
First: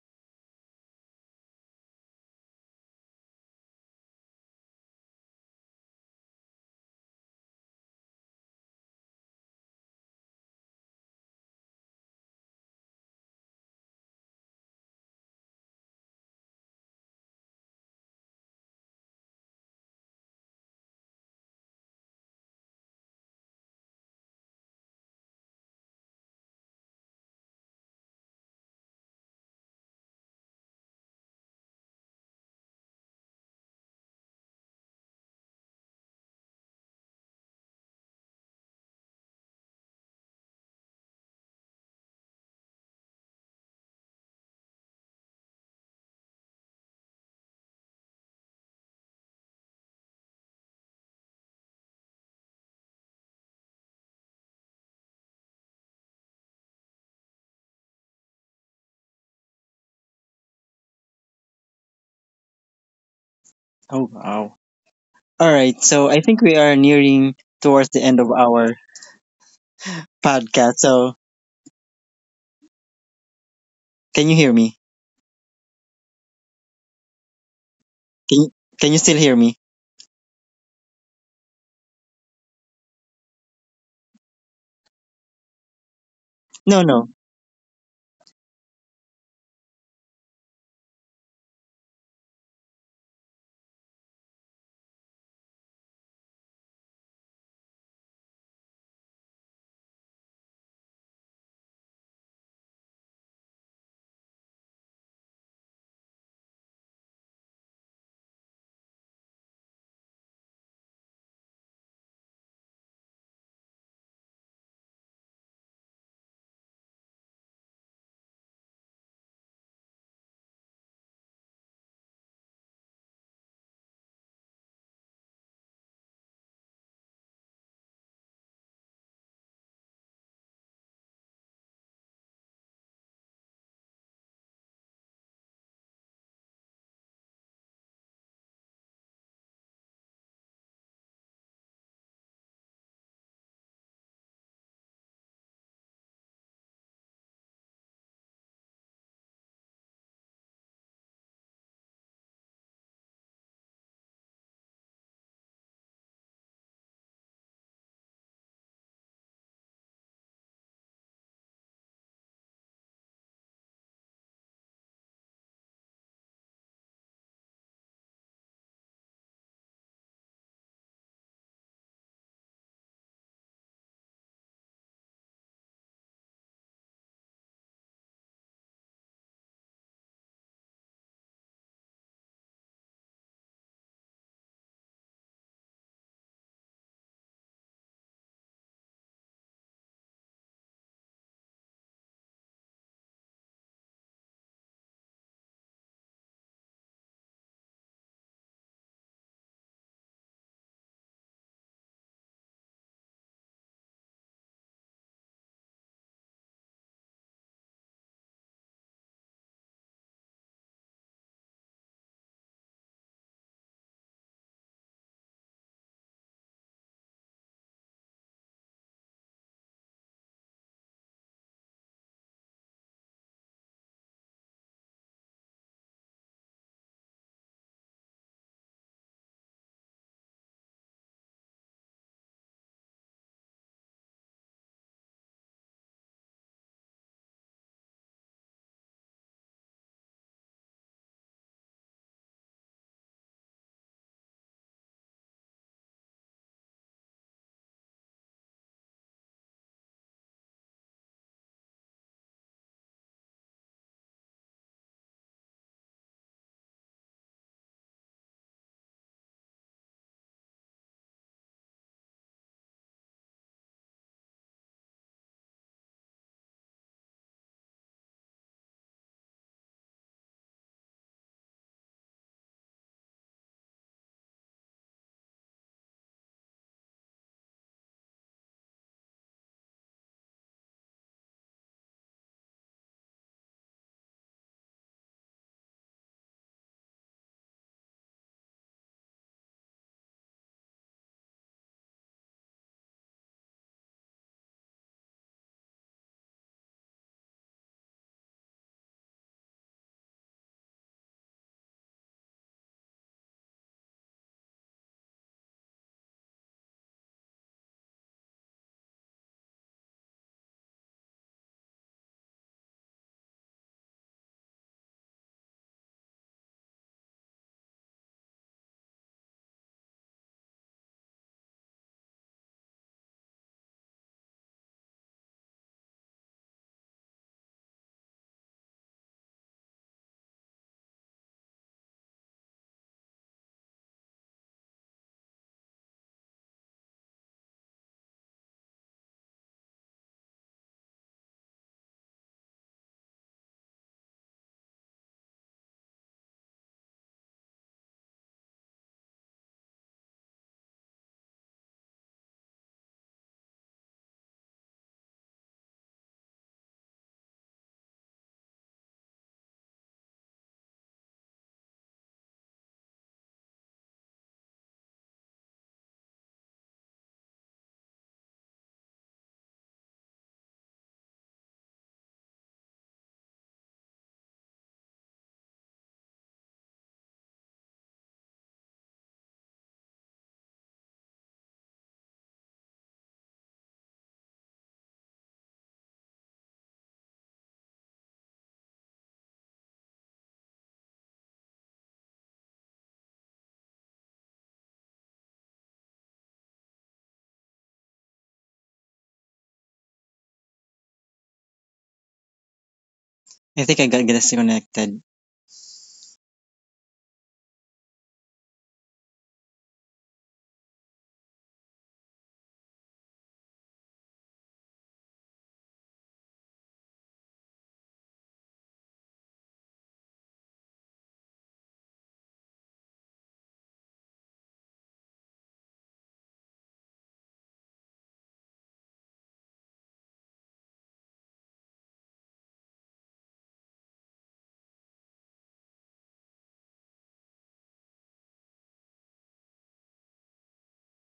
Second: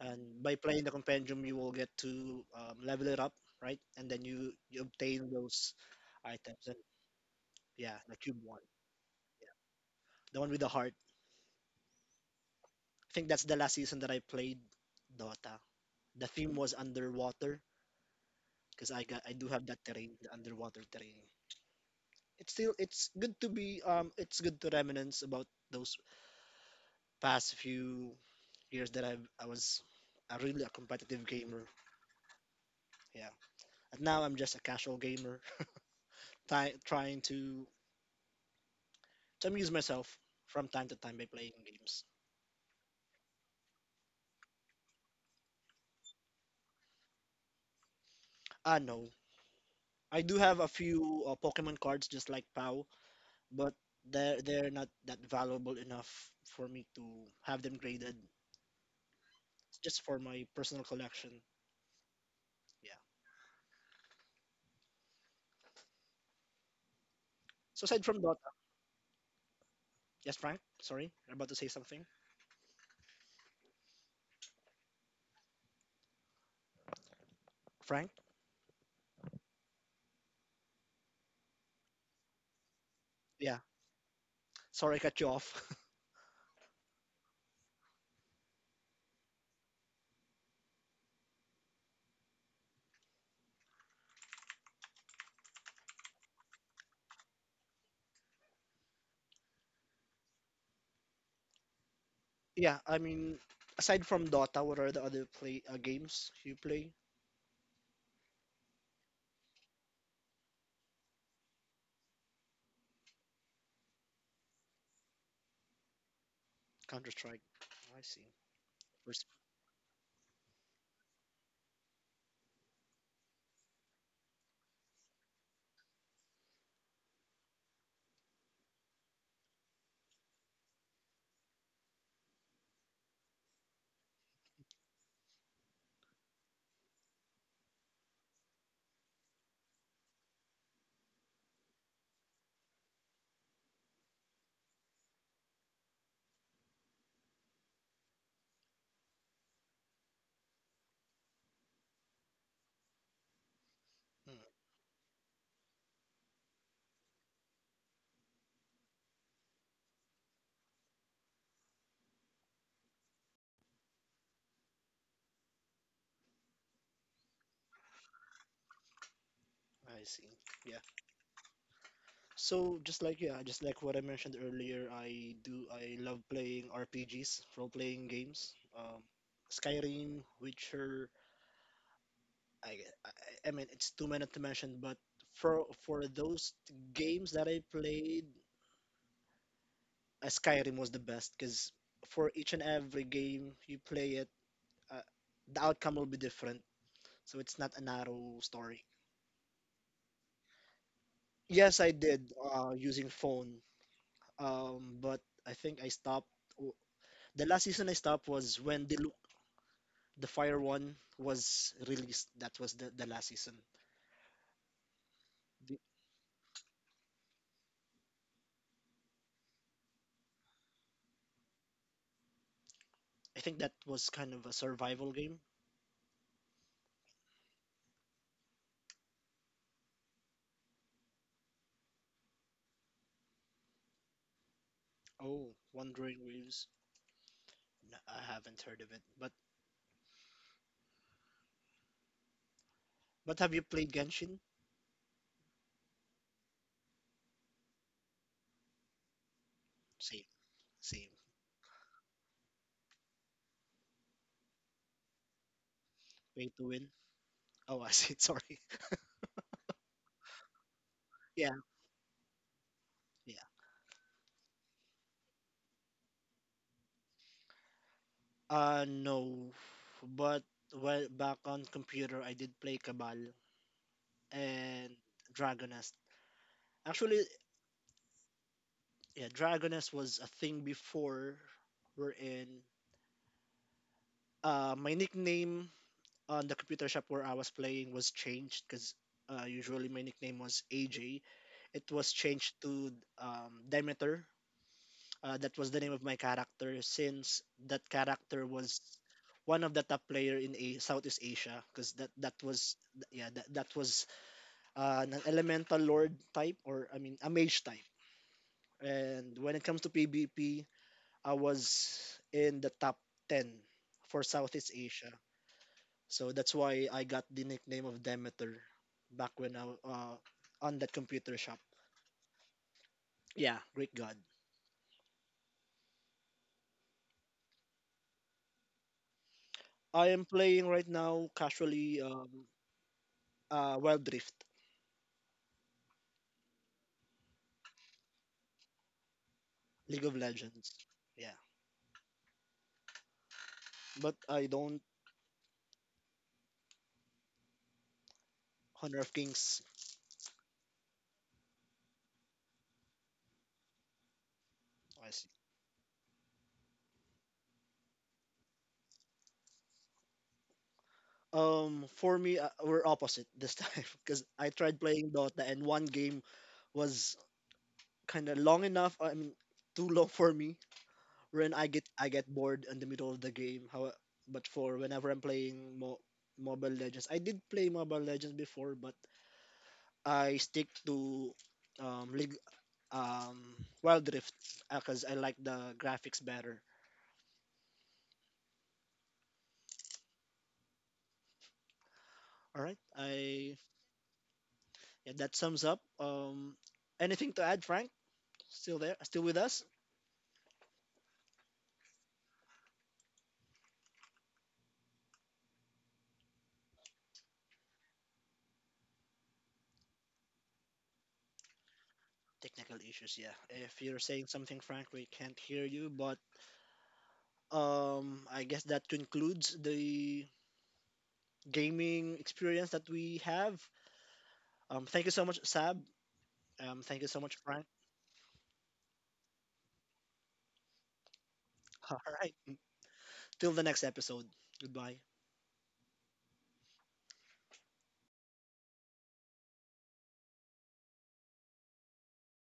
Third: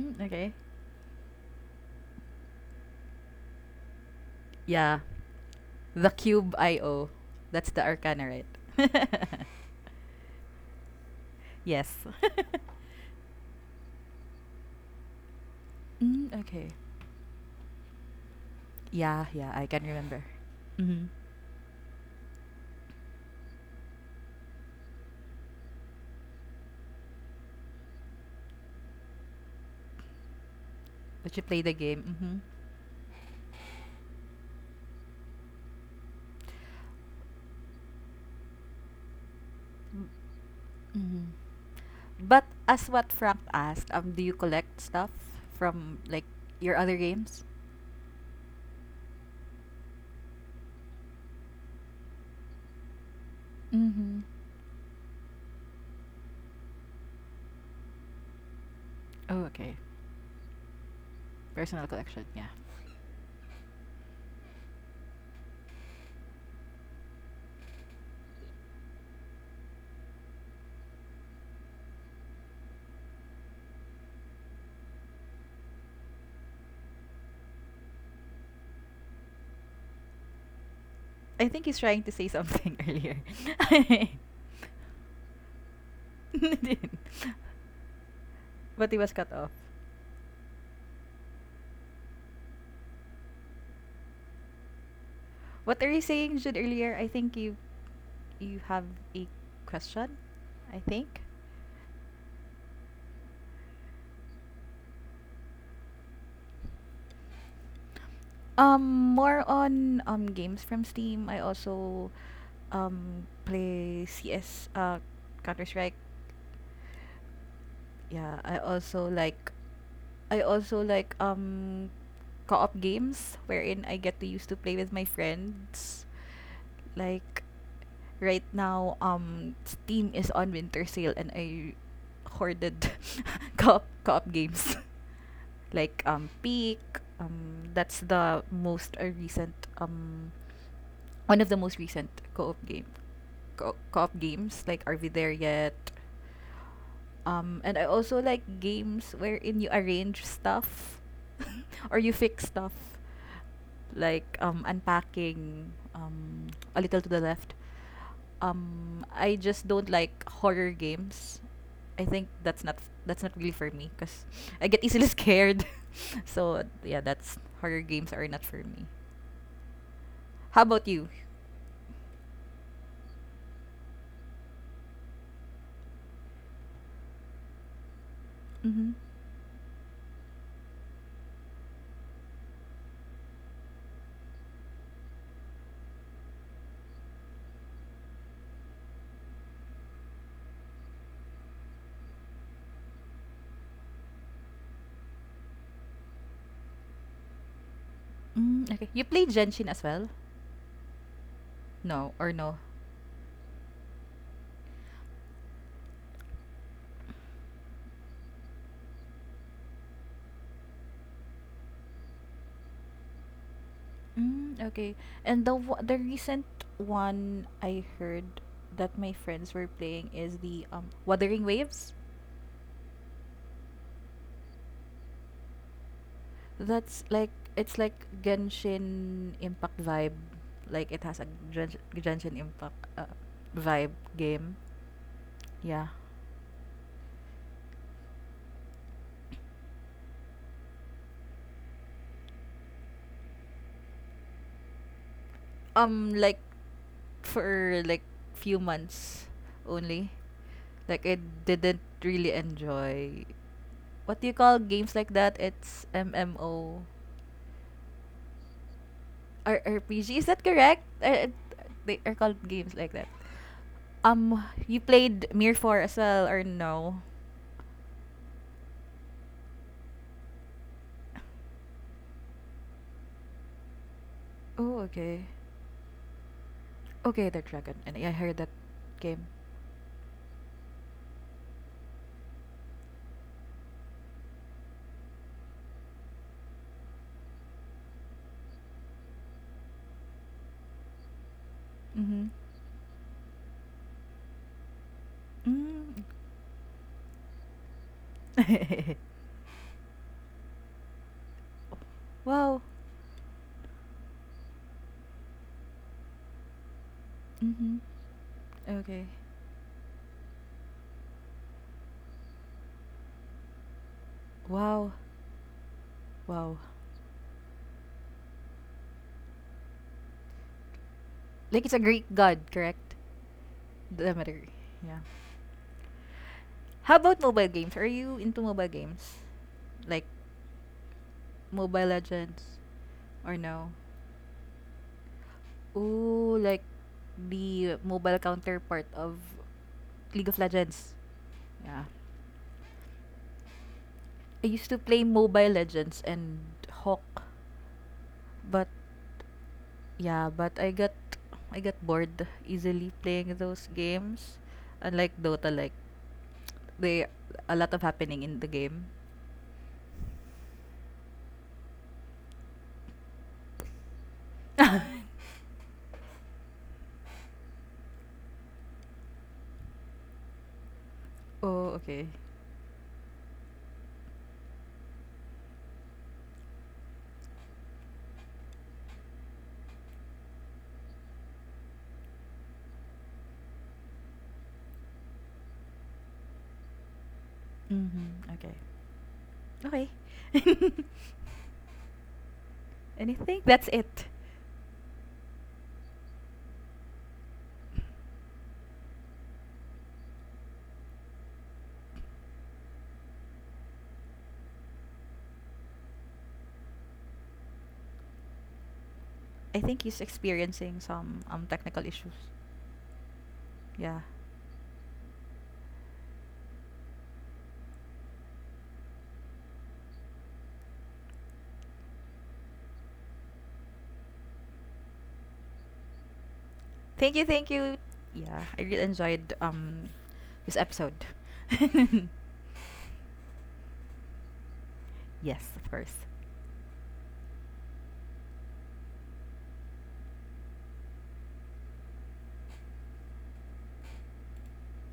[SPEAKER 2] and
[SPEAKER 1] Okay.
[SPEAKER 2] by playing the compendium, you will get to level it up, right? And then you
[SPEAKER 1] Yeah.
[SPEAKER 2] obtain those
[SPEAKER 1] The cube
[SPEAKER 2] items. And
[SPEAKER 1] IO. That's the
[SPEAKER 2] yeah, the
[SPEAKER 1] arcana,
[SPEAKER 2] cube
[SPEAKER 1] right?
[SPEAKER 2] one, the one with the heart.
[SPEAKER 1] Yes.
[SPEAKER 2] I think that's the last season that I played Dota. The
[SPEAKER 1] Mm,
[SPEAKER 2] theme
[SPEAKER 1] okay.
[SPEAKER 2] was underwater because
[SPEAKER 1] Yeah,
[SPEAKER 2] I do
[SPEAKER 1] yeah,
[SPEAKER 2] have
[SPEAKER 1] I
[SPEAKER 2] that
[SPEAKER 1] can
[SPEAKER 2] terrain,
[SPEAKER 1] remember.
[SPEAKER 2] the underwater
[SPEAKER 1] Mm-hmm.
[SPEAKER 2] terrain. It's good to be it's good to reminisce about those past few years that I was a really a competitive
[SPEAKER 1] But you play
[SPEAKER 2] gamer.
[SPEAKER 1] the game. Mm-hmm.
[SPEAKER 2] Yeah, and now I'm just a casual gamer, trying to amuse myself from time to time by
[SPEAKER 1] Mm-hmm.
[SPEAKER 2] playing games.
[SPEAKER 1] But as what Frank asked, do you collect stuff from like your other games?
[SPEAKER 2] Ah no, I do have a few Pokemon cards just like Pow, but
[SPEAKER 1] Mm-hmm.
[SPEAKER 2] they're not that valuable enough for me to have them graded.
[SPEAKER 1] Oh, okay.
[SPEAKER 2] It's just for my personal collection.
[SPEAKER 1] Personal collection, yeah.
[SPEAKER 2] Yeah.
[SPEAKER 3] Oh wow. All right. So I think we are nearing
[SPEAKER 2] So
[SPEAKER 3] towards the
[SPEAKER 2] aside
[SPEAKER 3] end
[SPEAKER 2] from
[SPEAKER 3] of
[SPEAKER 2] Dota,
[SPEAKER 3] our
[SPEAKER 2] yes, Frank.
[SPEAKER 3] podcast.
[SPEAKER 2] Sorry,
[SPEAKER 3] So
[SPEAKER 2] you're about to say something,
[SPEAKER 3] can you hear me?
[SPEAKER 2] Frank.
[SPEAKER 3] Can you, can you still hear me?
[SPEAKER 1] I think he's trying to say something earlier.
[SPEAKER 2] Yeah. Sorry, I cut you off.
[SPEAKER 3] No, no.
[SPEAKER 1] But he was cut off. What are you saying, Jude, earlier? I think you have a question, I think.
[SPEAKER 2] Yeah, I mean, aside from Dota, what are the other play games you play?
[SPEAKER 1] Um More on games from Steam. I also play CS, Counter-Strike.
[SPEAKER 2] Counter Strike. I see.
[SPEAKER 1] Yeah, I also
[SPEAKER 2] Res-
[SPEAKER 1] like I also like co-op games wherein I get to used to play with my friends. Like right now, Steam is on winter sale and I hoarded co-op games. Like Peak, that's the most recent, one of the most recent co-op games, like Are We There Yet? And I also like games wherein you arrange stuff or you fix stuff, like
[SPEAKER 2] mm,
[SPEAKER 1] unpacking, a little to the left. I just don't like horror games. I think that's not really for me because I get easily scared. So yeah, that's horror games are not for me.
[SPEAKER 2] I see.
[SPEAKER 1] How about
[SPEAKER 2] Yeah.
[SPEAKER 1] you?
[SPEAKER 2] So just like yeah, just like what I mentioned earlier, I love playing RPGs, role-playing games.
[SPEAKER 1] Mhm.
[SPEAKER 2] Skyrim, Witcher. I, I mean, it's too many to mention, but for those games that I played, Skyrim was the best because for each and every game you play it, uh, the outcome will be different, so it's not a narrow
[SPEAKER 1] Mm,
[SPEAKER 2] story.
[SPEAKER 1] okay. You play Genshin as well?
[SPEAKER 2] Yes, I
[SPEAKER 1] No, or
[SPEAKER 2] did
[SPEAKER 1] no?
[SPEAKER 2] using phone, but I think I stopped. w- The last season I stopped was when the Fire One was released. That was the last season.
[SPEAKER 1] Mm, okay. And
[SPEAKER 2] The-
[SPEAKER 1] the recent one I heard that my friends were playing is the Wuthering Waves.
[SPEAKER 2] I think that was kind of a survival game.
[SPEAKER 1] That's like it's like Genshin Impact vibe. Like it has a Genshin Impact vibe game.
[SPEAKER 2] Oh,
[SPEAKER 1] Yeah.
[SPEAKER 2] Wandering Waves. No, I haven't heard of it. But have you played Genshin?
[SPEAKER 1] Like, for like few months only.
[SPEAKER 2] Same,
[SPEAKER 1] Like
[SPEAKER 2] same.
[SPEAKER 1] I didn't really enjoy, what do you call games like that? It's
[SPEAKER 2] Way to
[SPEAKER 1] MMO
[SPEAKER 2] win. Oh, I see. Sorry.
[SPEAKER 1] or RPG. Is that correct?
[SPEAKER 2] Yeah,
[SPEAKER 1] They are called games like that.
[SPEAKER 2] yeah.
[SPEAKER 1] You played Mir 4 as well or no?
[SPEAKER 2] No. But well, back on computer, I did play Cabal,
[SPEAKER 1] Oh,
[SPEAKER 2] and
[SPEAKER 1] okay.
[SPEAKER 2] Dragonest. Actually,
[SPEAKER 1] Okay, the dragon. And I heard that game.
[SPEAKER 2] yeah, Dragonest was a thing before we're in. My nickname on the computer shop where I was playing was changed because usually my nickname was AJ. It was
[SPEAKER 1] Mm-hmm.
[SPEAKER 2] changed to Demeter. That was the name of my character, since that character was
[SPEAKER 1] Mm.
[SPEAKER 2] one of the top player in Southeast Asia, because that
[SPEAKER 1] Wow.
[SPEAKER 2] was yeah, that was an elemental lord type, or I mean, a mage
[SPEAKER 1] Mm-hmm.
[SPEAKER 2] type.
[SPEAKER 1] Okay.
[SPEAKER 2] And when it comes to PvP, I was in the top 10 for Southeast
[SPEAKER 1] Wow.
[SPEAKER 2] Asia. So
[SPEAKER 1] Wow.
[SPEAKER 2] that's why I got the nickname of Demeter back when I uh, on that computer shop.
[SPEAKER 1] Like it's a Greek god, correct?
[SPEAKER 2] Yeah, great god.
[SPEAKER 1] Demeter. Yeah. How about mobile games? Are you into mobile games? Like
[SPEAKER 2] I am playing right now
[SPEAKER 1] Mobile
[SPEAKER 2] casually
[SPEAKER 1] Legends or no?
[SPEAKER 2] Wild Rift,
[SPEAKER 1] Ooh, like the mobile counterpart of
[SPEAKER 2] League of
[SPEAKER 1] League of
[SPEAKER 2] Legends.
[SPEAKER 1] Legends.
[SPEAKER 2] Yeah,
[SPEAKER 1] Yeah.
[SPEAKER 2] but
[SPEAKER 1] I
[SPEAKER 2] I
[SPEAKER 1] used to
[SPEAKER 2] don't.
[SPEAKER 1] play Mobile Legends and Hawk, but
[SPEAKER 2] Honor of Kings.
[SPEAKER 1] yeah, but I got bored easily playing those games.
[SPEAKER 2] I
[SPEAKER 1] Unlike
[SPEAKER 2] see.
[SPEAKER 1] Dota, like they a lot of happening in the game.
[SPEAKER 2] For me, we're opposite this time, because I tried playing Dota and one game was kind of long enough. I mean, too long for me. When
[SPEAKER 1] Oh, okay.
[SPEAKER 2] I get bored in the middle of the game. How, but for whenever I'm playing Mobile Legends, I did play Mobile Legends before, but I stick to League, um, Wild Rift, because I like the graphics better.
[SPEAKER 1] Mhm. Okay. Okay.
[SPEAKER 2] All right,
[SPEAKER 1] Anything?
[SPEAKER 2] I
[SPEAKER 1] That's it.
[SPEAKER 2] yeah, that sums up. Anything to add, Frank? Still there? Still with us?
[SPEAKER 3] I think I got disconnected.
[SPEAKER 1] I think he's experiencing some technical issues.
[SPEAKER 2] Technical issues, yeah. If
[SPEAKER 1] Yeah.
[SPEAKER 2] you're saying something, Frank, we can't hear you, but I guess that concludes the gaming experience that we have. Thank you so much, Sab. Thank you
[SPEAKER 1] Thank you,
[SPEAKER 2] so much,
[SPEAKER 1] thank
[SPEAKER 2] Frank.
[SPEAKER 1] you. Yeah, I really enjoyed this episode.
[SPEAKER 2] All right. Till the next episode. Goodbye.
[SPEAKER 1] Yes, of course.